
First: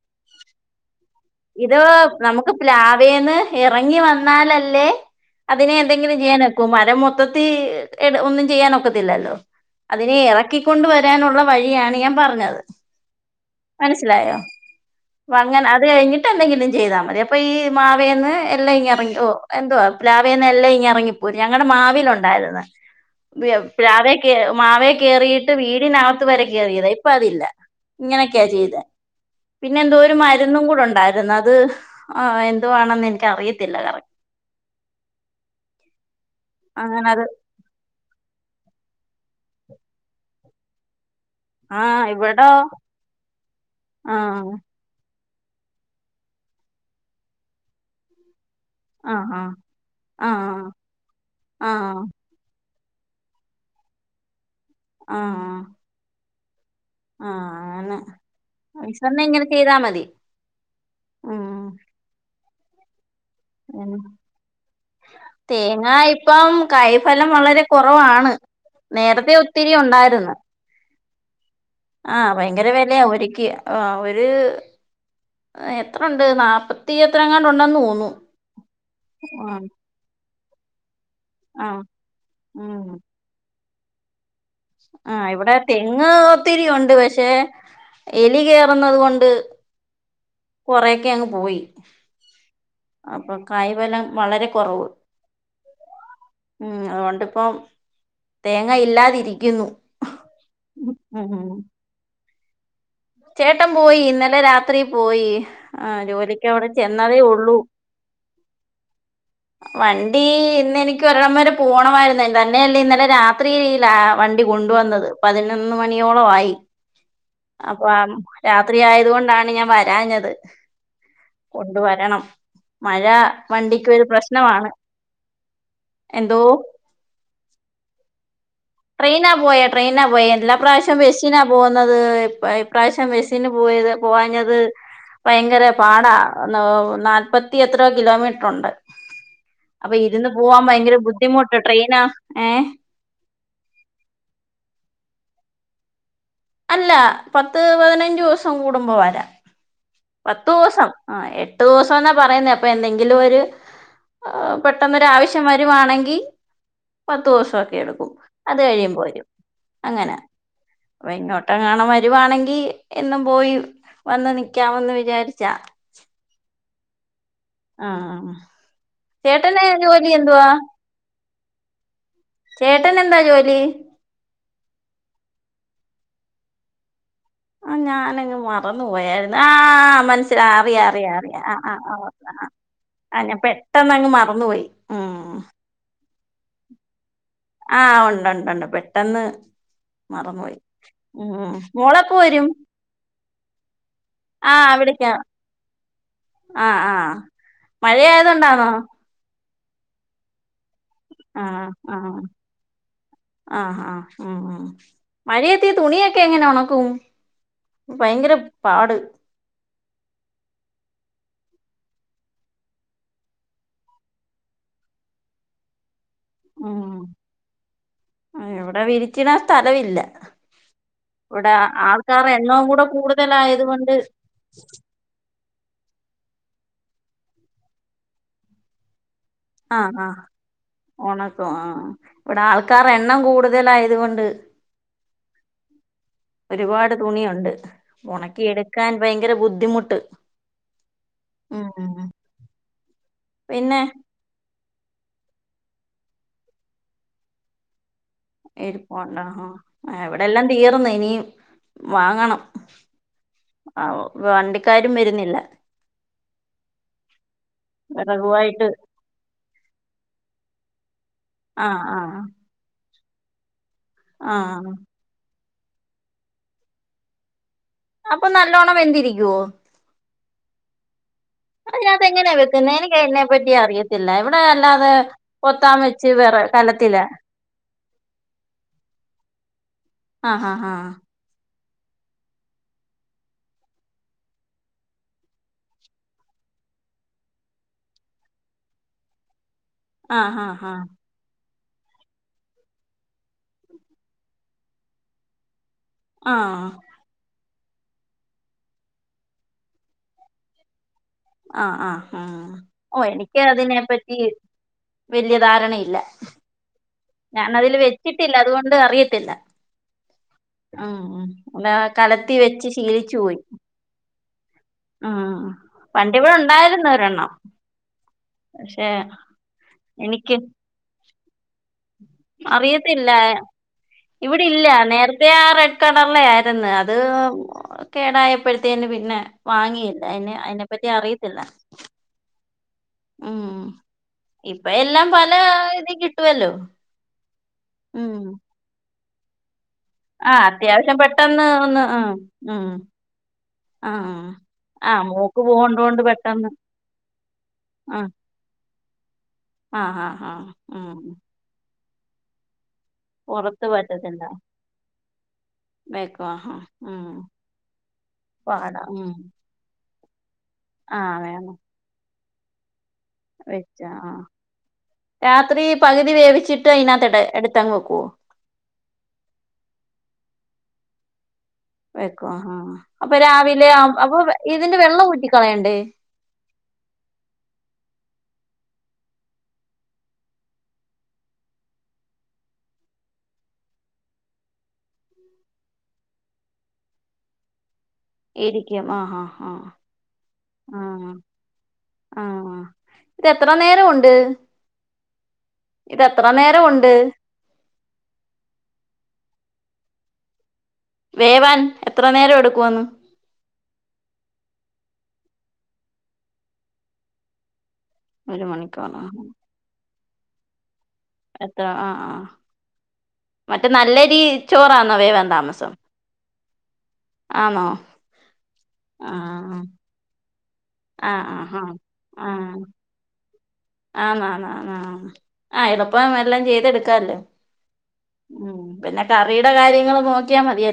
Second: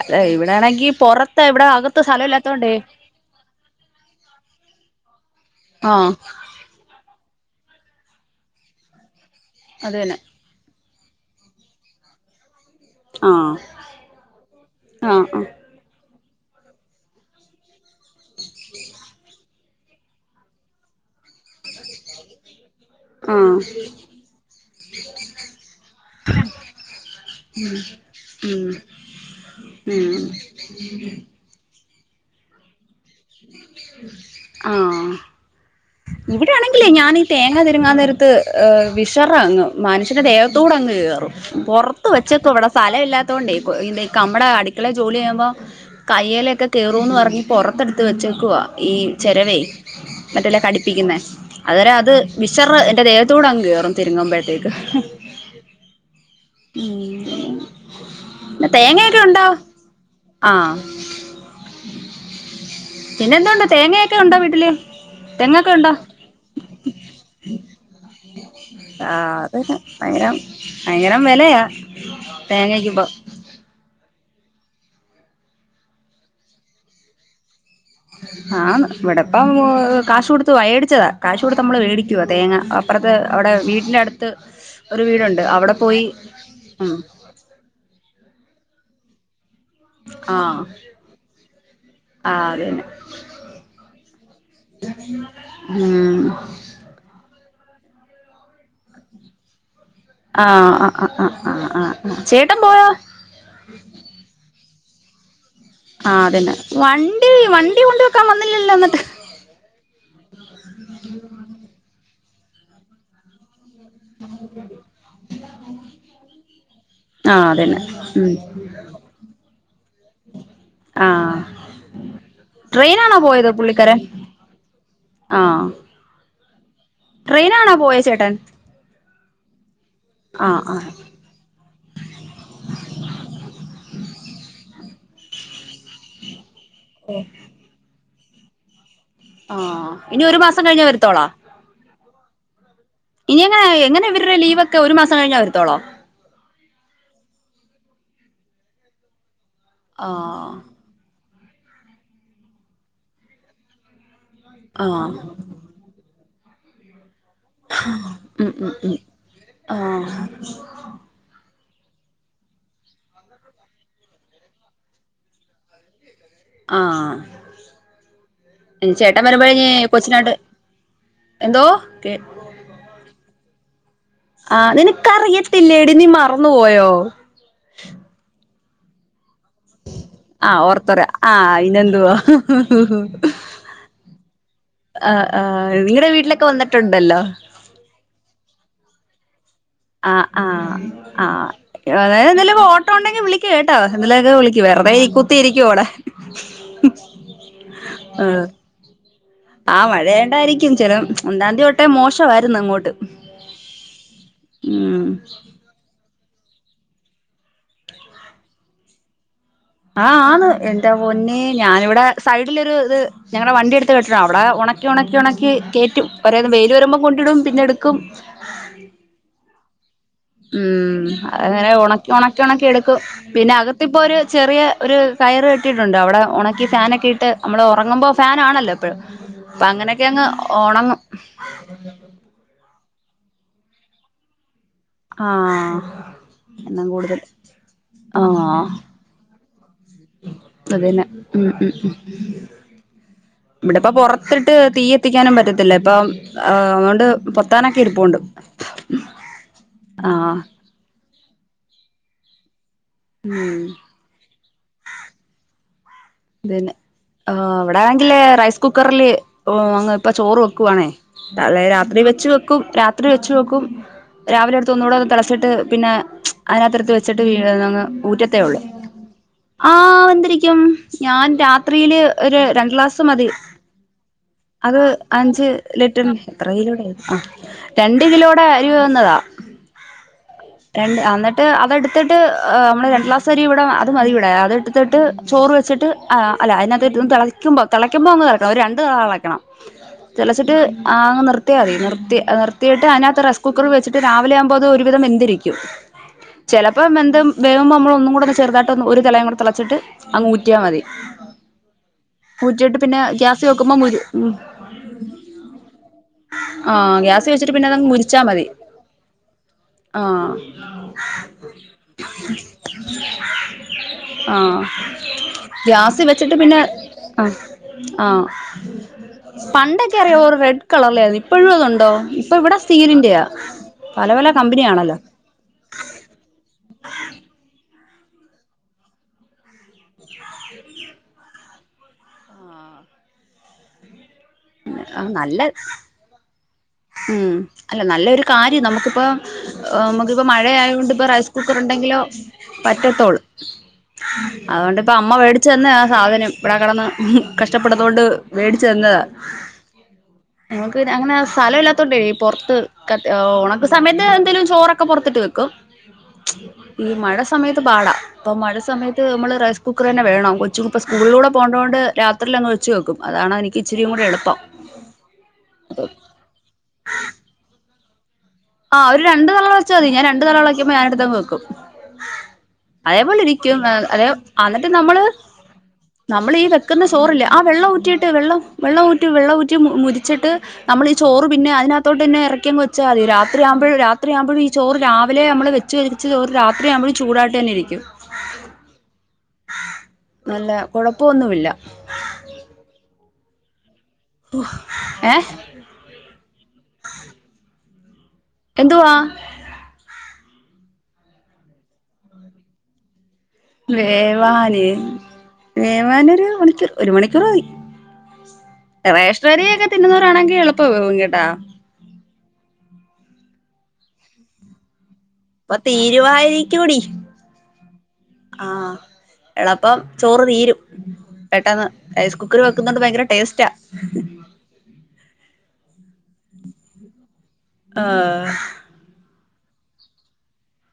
അല്ല ഇവിടാണെങ്കി പുറത്തെ ഇവിടെ ഇത് അകത്തു സ്ഥലല്ല നമുക്ക് പ്ലാവേന്ന് ഇറങ്ങി വന്നാലല്ലേ അതിനെ ആഹ് എന്തെങ്കിലും ചെയനൊക്കൂ മരം മൊത് ത്തത്തി ഒന്നും ചെയ്യാനൊക്കത്തില്ലല്ലോ അത് അതിനെ തന്നെ ഇറക്കി പൊ കൊണ്ടുവരാനുള്ള വഴിയാണ് ഞാൻ പറഞ്ഞത്. ആഹ് മനസ്സിലായോ ആഹ് അപ്പങ്ങനെ അത് കഴിഞ്ഞ് ട്ട എന്തെങ്കിലും ചെയ്താൽ മതി അപ്പൊ ഈ മാവേന്ന് എല്ലാം ഇങ്ങ ഇറങ്ങി ഓ എന്തുവാ പ്ലാവേന്ന് എല്ലാം ഇറങ്ങി ഞങ്ങടെ മാവിലുണ്ടായിര്ന്ന്. ആഹ് പ്ലാവേ മാവേ കേറിയിട്ട് വീടിന്റെ അകത്ത് വരെ കയറിയതാ ഇപ്പോ അതില്ല ഇങ്ങനൊക്കെയാ ഉം ചെയ്തെ പിന്നെ എന്തോ ഒരു ഉം മരുന്നും കൂടെ ഉണ്ടായിരുന്നു അത് ആ എന്തുവേണന്ന് എ ആഹ് - ഇവിടെയാണെങ്കിലെ അങ്ങനെ ഞാനീ അത് തേങ്ങ തിരുങ്ങാൻ നേരത്ത്- വിശറാങ്ങ് മനുഷന്റെ ദേഹത്തൂടങ്ങ് കേറും- ആഹ് പൊറത്ത് ഇവിടോ വെച്ചേക്കുവ ഇവിടെ സ്ഥലം ഇല്ലാത്തോണ്ടേ നമ്മുടെ ആഹ് അടുക്കളേ ജോലി ചെയ്യാ മ്പം കയ്യേലൊക്കെ കേറൂന്ന് പറഞ്ഞ് പൊറത്തെടുത്ത് വെച്ചേക്കുവാ- ഈ ആഹ് ആഹ് ചെരവേ മറ്റേല്ല ആഹ് കടി പ്പിക്കുന്നേ അതുവരെ ആഹ് അത് വിശർ എന്റെ ദേഹത്തോട് അങ് കേറും തിരുങ്ങുമ്പഴ്ത്തേക്ക്- ആഹ് ആഹ് - ആഹ് അങ്ങനെ- പിന്നെ തേങ്ങയൊക്കെ വിശറിനെ ഉണ്ടോ ഇങ്ങനെ ചെയ്താ മതി - ആഹ് പിന്നെ എന്തോണ്ട് തേങ്ങയൊക്കെ ഒണ്ടോ വീട്ടില് - തേങ്ങായിപ്പം കായ് ഫലം വളരെ കൊറവാണ്- നേരത്തെ ആഹ് അത് ഒത്തിരി ഭയങ്കര ഒണ്ടാര്ന്ന് ഭയങ്കരം വിലയാ ആഹ് ഭയങ്കര വെലയാ തേങ്ങക്കിപ്പം ഒരിക്ക് ആഹ് ഒര് അത് എത്രൊണ്ട് നപ്പത്തി എത്രങ്ങാണ്ട് ഒണ്ടെന്നു തോന്നുന്നു- ആഹ് ഇവിടെപ്പം ആഹ് കാശ് കൊടുത്തു വേടിച്ചതാ- കാശ് കൊടുത്ത് നമ്മൾ ആഹ് മേടിക്കുവ തേങ്ങ ഉം അപ്പറത്ത് അവിടെ വീടിൻ്റെ അടുത്ത്- ഒരു ആഹ് വീടുണ്ട് ഇവിടെ അവിടെ പോയി തെങ്ങ് ഒത്തിരി ഒണ്ട് ഉം പക്ഷേ എലി കേറ് റ്ന്നത് കൊണ്ട് ആഹ് കൊറെയെക്കെ അങ്ങ് പോയി- ആഹ് അതന്നെ അപ്പം കായ്ഫലം വളരെ കൊറവ് ഉം മ് അ ത്കൊണ്ട് ഇപ്പം തേങ്ങ ഇല്ലാതിരിക്കുന്നു- ആഹ് ആഹ് ഉം ആഹ് ആഹ് ചേട്ടൻ പോയൊ? ചേട്ടൻ പോയി ഇന്നലെ രാത്രി പോയി- ആ ആഹ് ജോലിക്ക് അതന്നെ അവിടെ ചെന്നതേ വണ്ടി ഉള്ളൂ വണ്ടി കൊണ്ട് വെക്കാൻ വന്നില്ലല്ലോ എന്നിട്ട്- വണ്ടി ഇന്ന് എനിക്ക് ഒരിടം വരെ പോണമാരുന്നു തന്നെല്ല ഇന്നലെ രാത്രി- ലാവണ്ടി കൊണ്ടുവന്നത് പതിനൊന്ന് മണിയോളം ആയി ആഹ് അ അതന്നെ വാം ഉം രാത്രി ആയത് കൊണ്ടാണ് ഞാൻ വരാഞ്ഞത് ആഹ് കൊണ്ടുവരണം മഴ ട്രെയിനാണോ പോയത് പുള്ളിക്കാരൻ വണ്ടിക്കൊരു പ്രശ്നമാണ് ആഹ് എന്തോ ട്രെയിനാണോ പോയേ ചേട്ടൻ ട്രെയിനാ പോയേ ട്രെയിനാ പോയെ എല്ലാ ആഹ് ആഹ് പ്രാവശ്യം ബസ്സിനാണ് പോകുന്നത് ഇ ഇഈ പ്രാവശ്യം ബസ്സിന് പോയത് പോവാഞ്ഞത് ഭയങ്കര പാടാ നാൽപ്പത്തി എത്രയോ കിലോമീറ്റർ ഉണ്ട് ആഹ് അപ്പൊ ഇനി ഇരുന്ന് ഒരു പോവാൻ മാസം കഴിഞ്ഞേ ഭയങ്കര വരത്തോളോ ബുദ്ധിമുട്ട് ട്രെയിനാ ഏ ഇനി എങ്ങനെ എങ്ങനെ ഇവരുടെ ലീവ് ഒക്കെ ഒരു മാസം കഴിഞ്ഞ വരുത്തോളോ? അല്ല പത്ത് പതിനഞ്ച് ദിവസം കൂടുമ്പോ വരാം ആഹ് പത്തൂസം ആ എട്ടൂസംന്നാ പറയുന്നേ അപ്പൊ എന്തെങ്കിലും ഒരു ആഹ് പെട്ടെന്നൊരാവശ്യം വരുവാണെങ്കിൽ പത്തൂസംക്കെ എടുക്കും ഉം അത് ഉം ഉം കഴിയുമ്പോ വരും അങ്ങനെ ആഹ് അപ്പൊ ഇങ്ങോട്ടെങ്ങാണം വരുവാണെങ്കി എന്നും പോയി വന്ന് നിക്കാമന്ന് വിചാരിച്ചാ ആഹ് ആഹ ആ ഇനി ചേട്ടൻ വരുമ്പോഴ കൊച്ചിനാട്ട് എന്തോ [unintelligible] ചേട്ടന് എന്താ ജോലി ആ നിനക്ക് അറിയത്തില്ലേടി നീ മറന്നു പോയോ ഞാനങ്ങ് മറന്നു പോയാരുന്നു ആ ആഹ് മനസ്സിലായി ആ ഓർത്തോരാ അറിയാം അറിയാം ആഹ് അറിയാം അയിനെന്തുവാ അറിയാം ആ ഞാൻ പെട്ടെന്ന് അങ്ങ് മറന്നു പോയി ആ ആ നിങ്ങടെ വീട്ടിലൊക്കെ വന്നിട്ടുണ്ടല്ലോ ആ ഒണ്ടുണ്ടുണ്ട് പെട്ടെന്ന് ആ ആ മറന്നുപോയി ആ ഉം മോളെപ്പോ വരും ഏതെലും ഓട്ടോ ഒണ്ടെങ്കി വിളിക്ക് കേട്ടോ എന്തേലു ഒക്കെ വിളിക്ക് ആഹ് വെറുതെ ഈ വിളിക്കാം കുത്തിയിരിക്കുവാ ഇവിടെ മഴ ആയത് കൊണ്ടാണോ? ആ മഴയേണ്ടായിരിക്കും. ചെല ഒന്നാന്തി തെട്ടേ മോശമായിരുന്നു അങ്ങോട്ട്. ആ ആ ഉംഉം ഉം മഴയത്തിതുണിയ ക്കെഎങ്ങനെ ഒണക്കും? ഭയങ്കര പാട്. ആ ആന്ന് എന്റെ പൊന്നേ ഞാനിവിടെ സൈഡിലൊരു ഇത് ഞങ്ങടെ വണ്ടി എടുത്ത് കെട്ടി അവിടെ ണക്കി ണക്കി ണക്കി കേറ്റും ഓരോന്ന്. വെയില് ഉം വരുമ്പോ കൊണ്ടിടും പിന്നെ എടുക്കും വെള്ളവില്ല. ഉം. അങ്ങനെ ഒണക്കി ഒണക്കി എണ്ണവും ഒണക്കി കൂടെ എടുക്കും. പിന്നെ കൂടുതലായത് കൊണ്ട് അകത്തിപ്പൊ ഒരു ചെറിയ ഒരു കയറ് കെട്ടിട്ടുണ്ട് അവിടെ ഉണക്കി ഫാനൊക്കെ ഇട്ട് നമ്മള് ഉറങ്ങുമ്പോ ഫാനാണല്ലോ ഇപ്പോഴും. ആ ആഉണക്കും ആ ഇവിടെ ആൾക്ക ക്കാർ എണ്ണം കൂടുതലായത് കൊണ്ട് ആഹ് എണ്ണം ഒരുപാട് കൂടുതൽ തുണിയുണ്ട്. ഉണക്കി ആഹ് എടുക്കാൻ ഭയങ്കര ബുദ്ധി അതന്നെ ഉം ഉം ഉം ഉം പിന്നെ ഇവിടിപ്പം പുറത്തി ഇട്ട് തീ കത്തിക്കാനും പറ്റത്തില്ല. ഇപ്പംഅതുകൊണ്ട് പൊത്താനൊക്കെ ഇരുപ്പുണ്ട്. ഇരിപ്പോണ്ടോ ആ എവിടെ ആഹ് എല്ലാം തീർന്ന് ഇനി വാങ്ങണം. ഉം ആ വണ്ടിക്കാരും വരുന്നില്ല. തന്നെ. അവിടെ ആണെങ്കില് റൈസ് വിറകുവായിട്ട് കുക്കറില് അങ്ങ് ഇപ്പ ചോറ് വെക്കുവാണേ. ആഹ് രാത്രി ആഹ് വെച്ച് വെക്കും രാത്രി വെച്ച വെക്കും രാവിലെ ആഹ് എടുത്ത് ഒന്നൂടെ തിള വെച്ചിട്ട് പിന്നെ അതിനകത്ത് എടുത്ത് വെച്ചിട്ട് വീ ഏ അപ്പൊ ഊറ്റത്തേ ഉള്ളു. നല്ലോണം വെന്തിരിക്കുവോ ആ വെന്തിരിക്കും. ഞാൻ രാത്രിയില് അതിനകത്ത് എങ്ങനെയാ ഒരു വെക്കുന്നെ രണ്ട് എനിക്ക് ക്ലാസ് അതിനെ മതി. പറ്റി അറിയത്തില്ല ഇവിടെ അത് അല്ലാതെ അഞ്ച് പൊത്താൻ ലിറ്റ വെച്ച് വിറ കലത്തില രണ്ട് കിലോടെ അരിവേവുന്നതാ. ആഹ് ആഹ് രണ്ട് അന്നിട്ട് അതെടുത്തിട്ട് നമ്മള് രണ്ട് ഗ്ലാസ് അരി ഇവിടെ അത് മതി ഇവിടെ അതെടുത്തിട്ട് ചോറ് വ വെച്ചിട്ട് അതിനകത്തിട്ട് തിളക്കുമ്പോ തിളക്കുമ്പോ അങ്ങ് ഇറക്കണം. ഒരു രണ്ട് തിള തിളക്കണം. ആഹ് തിളച്ചിട്ട് ആഹ് ആഹ് ആ നി നിർത്തിയാ മതി നിർത്തി നിർത്തിട്ട് അതിനകത്ത് റൈസ് കുക്കറിൽ വെച്ചിട്ട് രാവിലെ ആവുമ്പോ ഒരുവിധം വെന്തിരിക്കും. ആഹ് ചിലപ്പം വെന്ത് വേവുമ്പോ നമ്മള് ഒന്നും കൂടെ ഒന്ന് ചെറുതാട്ട് ഒന്ന് ഒരു തിളയു കൂടെ തിളച്ചിട്ട് അങ്ഊ റ്റിയാമതി. ഓ എനിക്ക് ഗ്യാസ് വെക്കുമ്പോൾ അതിനെ മുരി പറ്റി വല്യ ധാരണയില്ല. ആ ഗ്യാസ് വെച്ചിട്ട് പിന്നെ ഞാനതില് അതങ്ങ് മുരിച്ചാൽ വെച്ചിട്ടില്ല മതി അതുകൊണ്ട് അറിയത്തില്ല. ആ ആ കലത്തി വെച്ച് ശീലിച്ചു പോയി. ആ ഉം ഗ്യാ- പണ്ടിവിടെ വച്ചിട്ട് പിന്നെ ഉണ്ടായിരുന്നു ആ ഒരെണ്ണം ആ പക്ഷെ പണ്ടൊക്കെ അറിയോ എനിക്ക് റെഡ് കളറിലായിരുന്നു ഇപ്പോഴും അതുണ്ടോ? ഇപ്പൊ ഇവിടെ സ്റ്റീലന്റെയാ. ഇവിടില്ല നേരത്തെ ആ റെഡ് കളറിന്റെ ആയിരുന്നു അത് കേടായപ്പോഴത്തേേന് പിന്നെ വാങ്ങിയില്ല. അന് അതിനെപ്പറ്റി അറിയത്തില്ല. ഉം. ഇപ്പ എല്ലാം പല നല്ല ഇതി കിട്ടുവല്ലോ? ഉം ഉം. നമുക്കിപ്പ ആ മഴയായ കൊണ്ട് അത്യാവശ്യം ഇപ്പ റൈസ് പെട്ടെന്ന് കുക്കർ ഒന്ന് ആ ഉണ്ടെങ്കിലോ ഉം പറ്റത്തോളൂ. ആ അതുകൊണ്ട് ആ ഇപ്പഅമ്മ മോക്ക് മേടിച്ചു തന്നെ പോകണ്ടോണ്ട് സാധനം. പെട്ടെന്ന് ഇവിടെകിടന്ന് ആ കഷ്ടപ്പെടതൊണ്ട് മേടി ച്ച് തന്നതാ. ആ ആ ആ ഉം. ത്തണ്ടേ പുറത്ത് ക പുറത്ത് ഉണക്ക് സമയത്ത് പറ്റത്തില്ല എന്തേലും ചോറൊക്കെ പുറത്തിട്ട് വെക്കും. വെക്കും ആ ആ ഈ ഉം മഴ സമയത്ത് പാടാ. ഇപ്പൊ മഴ പാടാ സമയത്ത് ഉം നമ്മള് റൈസ് കുക്കറ് തന്നെ വേണം. കൊച്ചിനിപ്പം ആ സ്കൂളിലൂടെ വേണം പോണ്ടകൊണ്ട് രാത്രിൽ അങ്ങ് വെച്ച് വെക്കും. അതാണ് എനിക്ക് വെച്ച ഇച്ചിരിയും കൂടെ എളുപ്പം രാത്രി പകുതി വേവിച്ചിട്ട് അതിനതിനകത്ത് എട് എടുത്ത് അങ്ങ് വെക്കുവോ? ആ ഒരു രണ്ട് നാളച്ചാ മതി ഞാ രണ്ടണ്ട് തളക്ക്പോ ഞാനടുത്തങ്‌ വെക്കും. വെക്കോ ആ അപ്പൊ അതേപോലെ ഇരിക്കും രാവിലെ അതേ അപ്പൊ എന്നിട്ട് ഇതിന്റെ നമ്മള് വെള്ളം ഊറ്റിക്കളയണ്ടേ. നമ്മൾ ഈ വെക്കുന്ന ചോറില്ലേ ആ വെള്ളം ഊറ്റിയിട്ട് വെള്ളം വെള്ളംഊറ്റി വെള്ള ഊറ്റി മുരിച്ചിട്ട് നമ്മൾ ചോറ് പിന്നെ അതിനകോട്ട്ന്നെ ഇറക്കിവച്ചാ മതി രാത്രി രാത്രയാകുമ്പോഴും രാത്രിയാുമ്പോഴും ഈ ചോറ് രാവിലെ നമ്മള് വെച്ച് വലി ചോറ് രാത്രിയാകുമ്പോഴും ചൂടായിട്ട് തന്നെ ഇരിക്കും. ഇരിക്കും ആഹാ നല്ല കുഴപ്പൊന്നും ഇല്ല. ഇതെത്ര നേര ഒണ്ട് ഏ ഇതെത്ര നേര ഒണ്ട്. എന്തുവാ? വേവാൻ എത്ര നേരം എടുക്കുവന്ന്? വേവാന് വേവാന് ഒരു മണിക്കൂർ ഒരു മണിക്കൂർ മതി ഒരു മണിക്ക വളാകും. ഇരുന്നൂറാണങ്കിൽ എളപ്പംവും എത്ര ആഹ് ആഹ് മറ്റേ നല്ലരി ചോറാണ്. ഇപ്പ തീരുവാരിക്കൂടി. ആന്നോ ആഹ് എളപ്പം ചോറ് തീരും ആഹ് ആഹ് പെട്ടെന്ന് റൈസ് കുക്കർ ആഹ് വെക്കുന്നോണ്ട് ഭയങ്കര ടേസ്റ്റാ ആന്നാന്ന് ആ. ആഹ് എളുപ്പം എല്ലാം ചെയ്തെടുക്കാല്ലേ ആഹ് ഉം പിന്നെ കറി കാര്യങ്ങള് നോക്കിയാ മതിയ.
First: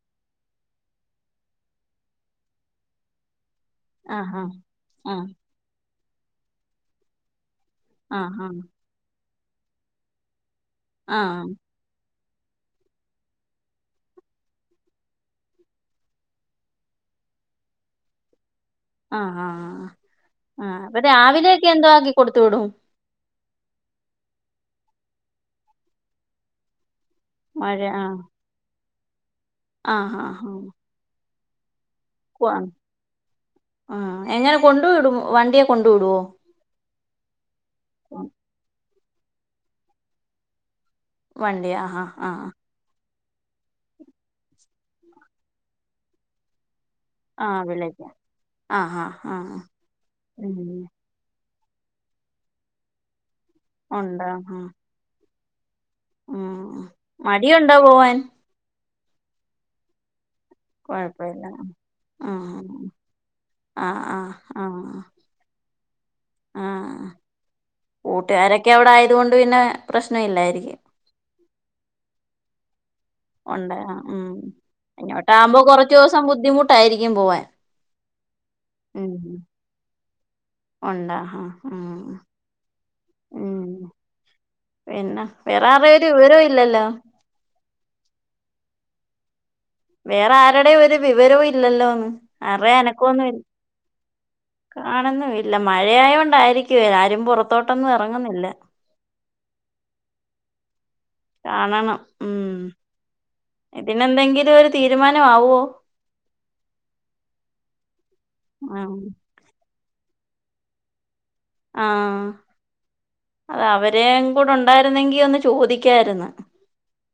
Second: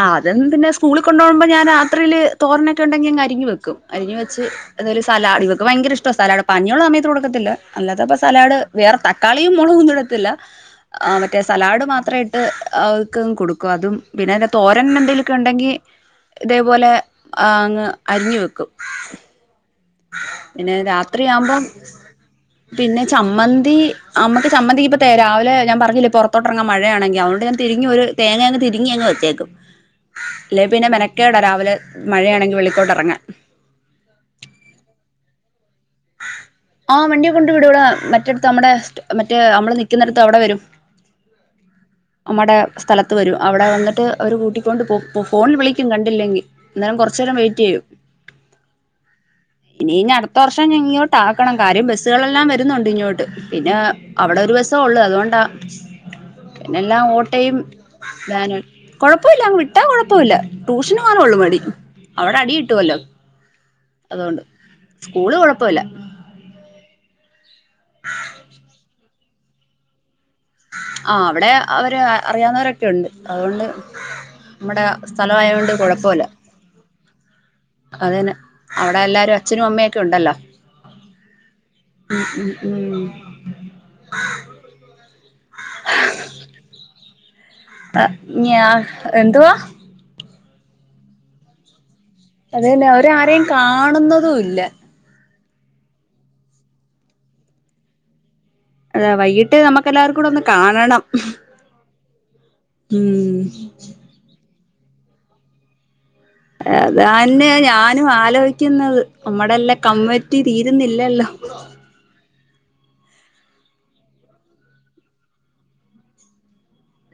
ആഹ് അതന്ന പിന്നെ സ്കൂള കൊണ്ടോവമ്പോ ഞാൻ രാത്രിയില് തോരനൊക്കെണ്ടെങ്കി അങ് അരിഞ് വക്കും. അരിഞ്ഞ ആ ആ വെച്ച് ഏതായാലും ആ സലാഡ് ഇവക്ക് ഭയങ്കര ഇഷ്ട സലാഡ് പഞ്ഞിയുള്ള സമയത്ത് കൊടുക്കത്തില്ല. അല്ലാതെപ്പ ആ സലാഡ് വേറെ തക്കാളിയും മോളെകും ഒന്നും ഇടുത്തില്ല ആ ആ മറ്റേ സലാഡ് മാത്രേ അവർക്ക് കൊടുക്കും. അതും പിന്നെ തോരൻ എന്തേങ്കലൊക്കെ ഉണ്ടെങ്കി ഇതേപോലെ അങ്ങ് അരിഞ്ഞു വെക്കും ആഹ് ആഹ്. പിന്നെ ആഹ് അപ്പൊ രാത്രിയാകുമ്പോം രാവിലെയൊക്കെ എന്തോ ആക്കി കൊടുത്തു വിടും പിന്നെ ചമ്മന്തി അമ്മക്ക് ചമ്മന്തിക്ക്പ്പ തെ രാവിലെ ഞാ പറഞ്ഞില്ലേ പൊറത്തോട്ടെറങ്ങൻ മഴയാണെങ്ക അതുകൊണ്ട് ഞ മഴ തിരിഞ് ഒര് ആഹ് തെങ്ങങ് തിരിങ് വെചെക്കും. ആഹ് ആഹ് ആഹ് ടാ രാവിലെ മഴയാണെങ്കി വെളിക്കോട്ട് എറങ്ങാൻ ആഹ് എങ്ങനെ കൊണ്ടു വിടും വണ്ടിയൊ ആഹ വണ്ടിയെ കൊണ്ട് വിടും മറ്റടുത്ത് നമ്മടെ സ് മറ്റേ നമ്മള് നിക്കുന്നിടത്ത് അവിടെ വരും. വണ്ടി ആ ആഹ് ആഹ്. അത്ത് വരും അവിടെ വന്നിട്ട് അവര് കൂട്ടിക്കൊണ്ട് പോ ഫോൺ വിളിക്കും കണ്ടില്ലെങ്കിൽ എന്നേരം കുറച്ചു നേരം ആഹ് വെയിറ്റ് ചെയ്യും. വിളിക്കാം ആഹ് ആഹ് ആഹ് ഇനിഞ്ഞ അടുത്ത ഉം വർഷം ഇങ്ങോട്ട ക്കണം കാര്യം ബസ്സുകളെല്ലാം വരുന്നുണ്ട് ഇങ്ങോട്ട് പിന്നെ ഉണ്ട് അവിടെ ഒരു ആഹ് ബസ്സ ഉള്ളു അതുകൊണ്ടാ ഉം പിന്നെല്ലാം ഓട്ടയും മടിയുണ്ടോ പോവാൻ കൊഴപ്പമില്ലങ്ങ് വിട്ടാ കൊഴപ്പില്ല ട്യൂഷന് പോവാള്ളു കൊഴപ്പമില്ല മടി അവിടെ അടി ആഹ് കിട്ടുവല്ലോ ആഹ് അതോണ്ട് സ്കൂള് കൊഴപ്പല്ല. ആഹ കൂട്ടുകാരൊക്കെ അവിടെ ആയത കൊണ്ട് പിന്നെ പ്രശ്ന ഇല്ലായിരിക്കും. ആ അവിടെ അവർ അറിയാവുന്നവരൊക്കെണ്ട് അതുകൊണ്ട് ഉണ്ട് ആ, നമ്മുടെ സ്ഥലവായോണ്ട് കുഴ കൊറച്ചൂസം ബുദ്ധിമുട്ടായിരിക്കും പോവൻ. അതന്നെ അവിടെ എല്ലാരും അച്ഛനും അമ്മയൊക്കെ ഉണ്ടല്ലോ. ഒണ്ട ഹ ഉ ഉം ഉം ഉം പിന്ന വേറെ അറരു വിവരോ ഇല്ലല്ലോ ആ ഞാൻ എന്തുവാ വേറെ ആരുടെ ഒരു വിവരവും ഇല്ലല്ലോന്ന്. അറ അതന്നെ അവരെ അനക്കോന്ന ആരെയും കാണുന്നതും ഇല്ല കാണന്ന വ ഇല്ല മഴയയ കൊണ്ടായിരിക്കുവ ആരും പുറത്തോട്ടൊന്നും എ റങ്ങുന്നില്ല അത വൈകിട്ട് നമുക്ക് എല്ലാവർക്കൂടെ ഒന്ന് കാണണം. കാണണം ഉം ഉം ഇതിനെന്തെങ്കിലും ഒരു തീരുമാനം ആവോ അതന്നയ ഞാനും ആ ആലോചിക്കുന്നത് നമ്മടെല്ല കമ്മറ്റി തീരുന്നില്ലല്ലോ ആ അത അവരെം കുടൊണ്ടായിരുന്നെങ്കി ഒന്ന് ചോദിക്കായിരുന്നു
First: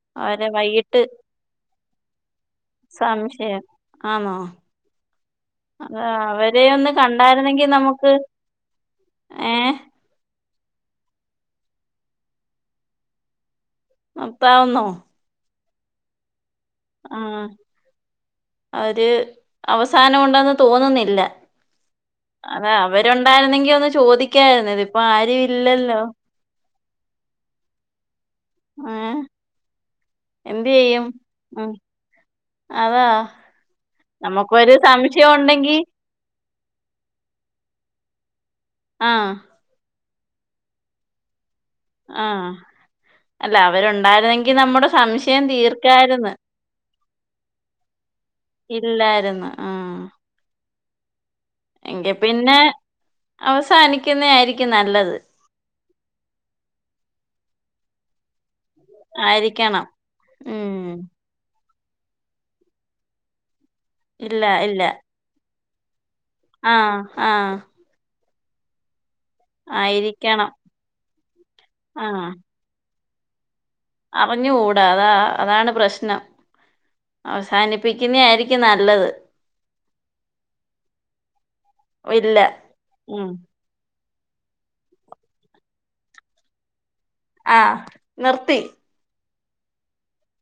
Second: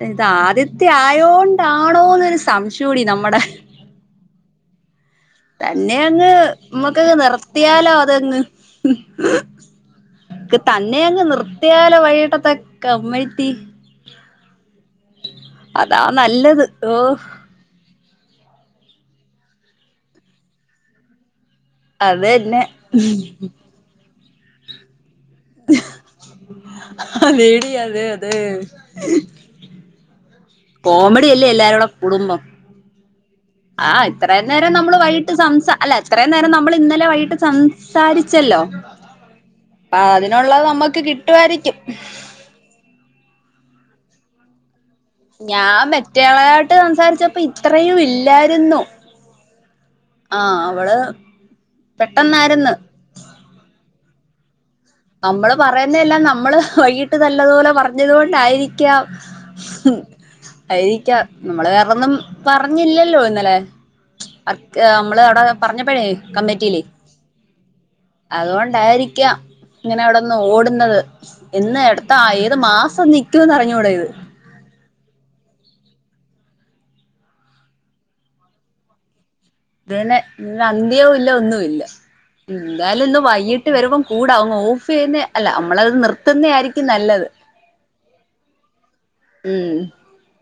ഇത് അവരെ ആദ്യത്തെ വൈകിട്ട് ആയോണ്ടാണോന്നൊരു സംശയം കൂടി നമ്മുടെ സംശയം ആന്നോ തന്നെ അത് അങ്ങ് അവരെ ഒന്ന് നമ്മക്കങ്ങ് കണ്ടായിരുന്നെങ്കി നിർത്തിയാലോ നമുക്ക് അതങ്ങ് ഏ തന്നെ അങ്ങ് നിർത്തിയാലൊ വൈയിട്ടത്തെക്കെ കമ്മറ്റി ർത്താവന്നോ അതാ നല്ലത് ഏ അവര് അവസാനം ഉണ്ടെന്ന് തോന്നുന്നില്ല അതന്നെ അതാ അവരുണ്ടായിരുന്നെങ്കിൽ ഒന്ന് ചോദിക്കായിരുന്നു ഇത് അതേടി അതെ അതെ ഏഹ് എന്ത് ചെയ്യും കോമഡി അല്ലേ ഉം എല്ലാരോട കൂടുംബം അതാ ആഹ് ഇത്രയും നേരം നമുക്കൊരു നമ്മൾ സംശയം വൈകിട്ട് സംസ ഉണ്ടെങ്കി അല്ല എത്രയും നേരം നമ്മൾ ഇന്നലെ വൈകിട്ട് സംസാരിച്ചല്ലോ ആഹ അ അതിനുള്ളത് നമുക്ക് കിട്ടുമായിരിക്കും ആഹ അല്ല അവരൊണ്ടായിരുന്നെങ്കിൽ നമ്മുടെ സംശയം ഞാ തീർക്കായിരുന്നു മറ്റയാളായിട്ട് സംസാരിച്ചപ്പോ ഇത്രയും ഇല്ലാരുന്നു ഇല്ലായിരുന്നു ആ അവള് എങ്ക പിന്നെ പെട്ടെന്നായിരുന്നു അവസാനിക്കുന്ന ആായിരിക്കും നമ്മള് പറയുന്നതെല്ലാം നമ്മള് വൈകീട്ട് നല്ലതുപോലെ പറഞ്ഞത് കൊണ്ടായിരിക്കും ആയിരിക്കണം ഉം ആരിക്ക നമ്മള അതൊന്നും പറഞ്ഞില്ലല്ലോ ഇന്നലെ നമ്മള് അവിടെ പറഞ്ഞപ്പോഴേ കമ്മിറ്റിയില് ആഹ ആഹ അതുകൊണ്ടായിരിക്കാം ഇങ്ങനെ അവിടന്ന് ആയിരിക്കണം ഓടുന്നത് ഇന്ന് എടുത്ത ഏത് മാസം നിക്കക്ക പറഞ്ഞ അവഞ്ഞ ഓട അതാ അതാണ് പ്രശ്നം അവസാനിപ്പിക്കുന്ന ആായിരിക്കും നല്ലത് ഇതെ ഇ അന്ത്യവും ഇല്ല ഒന്നുമ ഇല്ല ഇല്ല എന്തായാലും ഇന്ന് ഉം വൈകിട്ട് വരുമ്പോം കൂടങ് ഓഫ് ചെയ്യുന്നേ അല്ല നമ്മളത് നിർത്തുന്നത ആയിരിക്കും നല്ലത് ആഹ നിർത്തി ഉം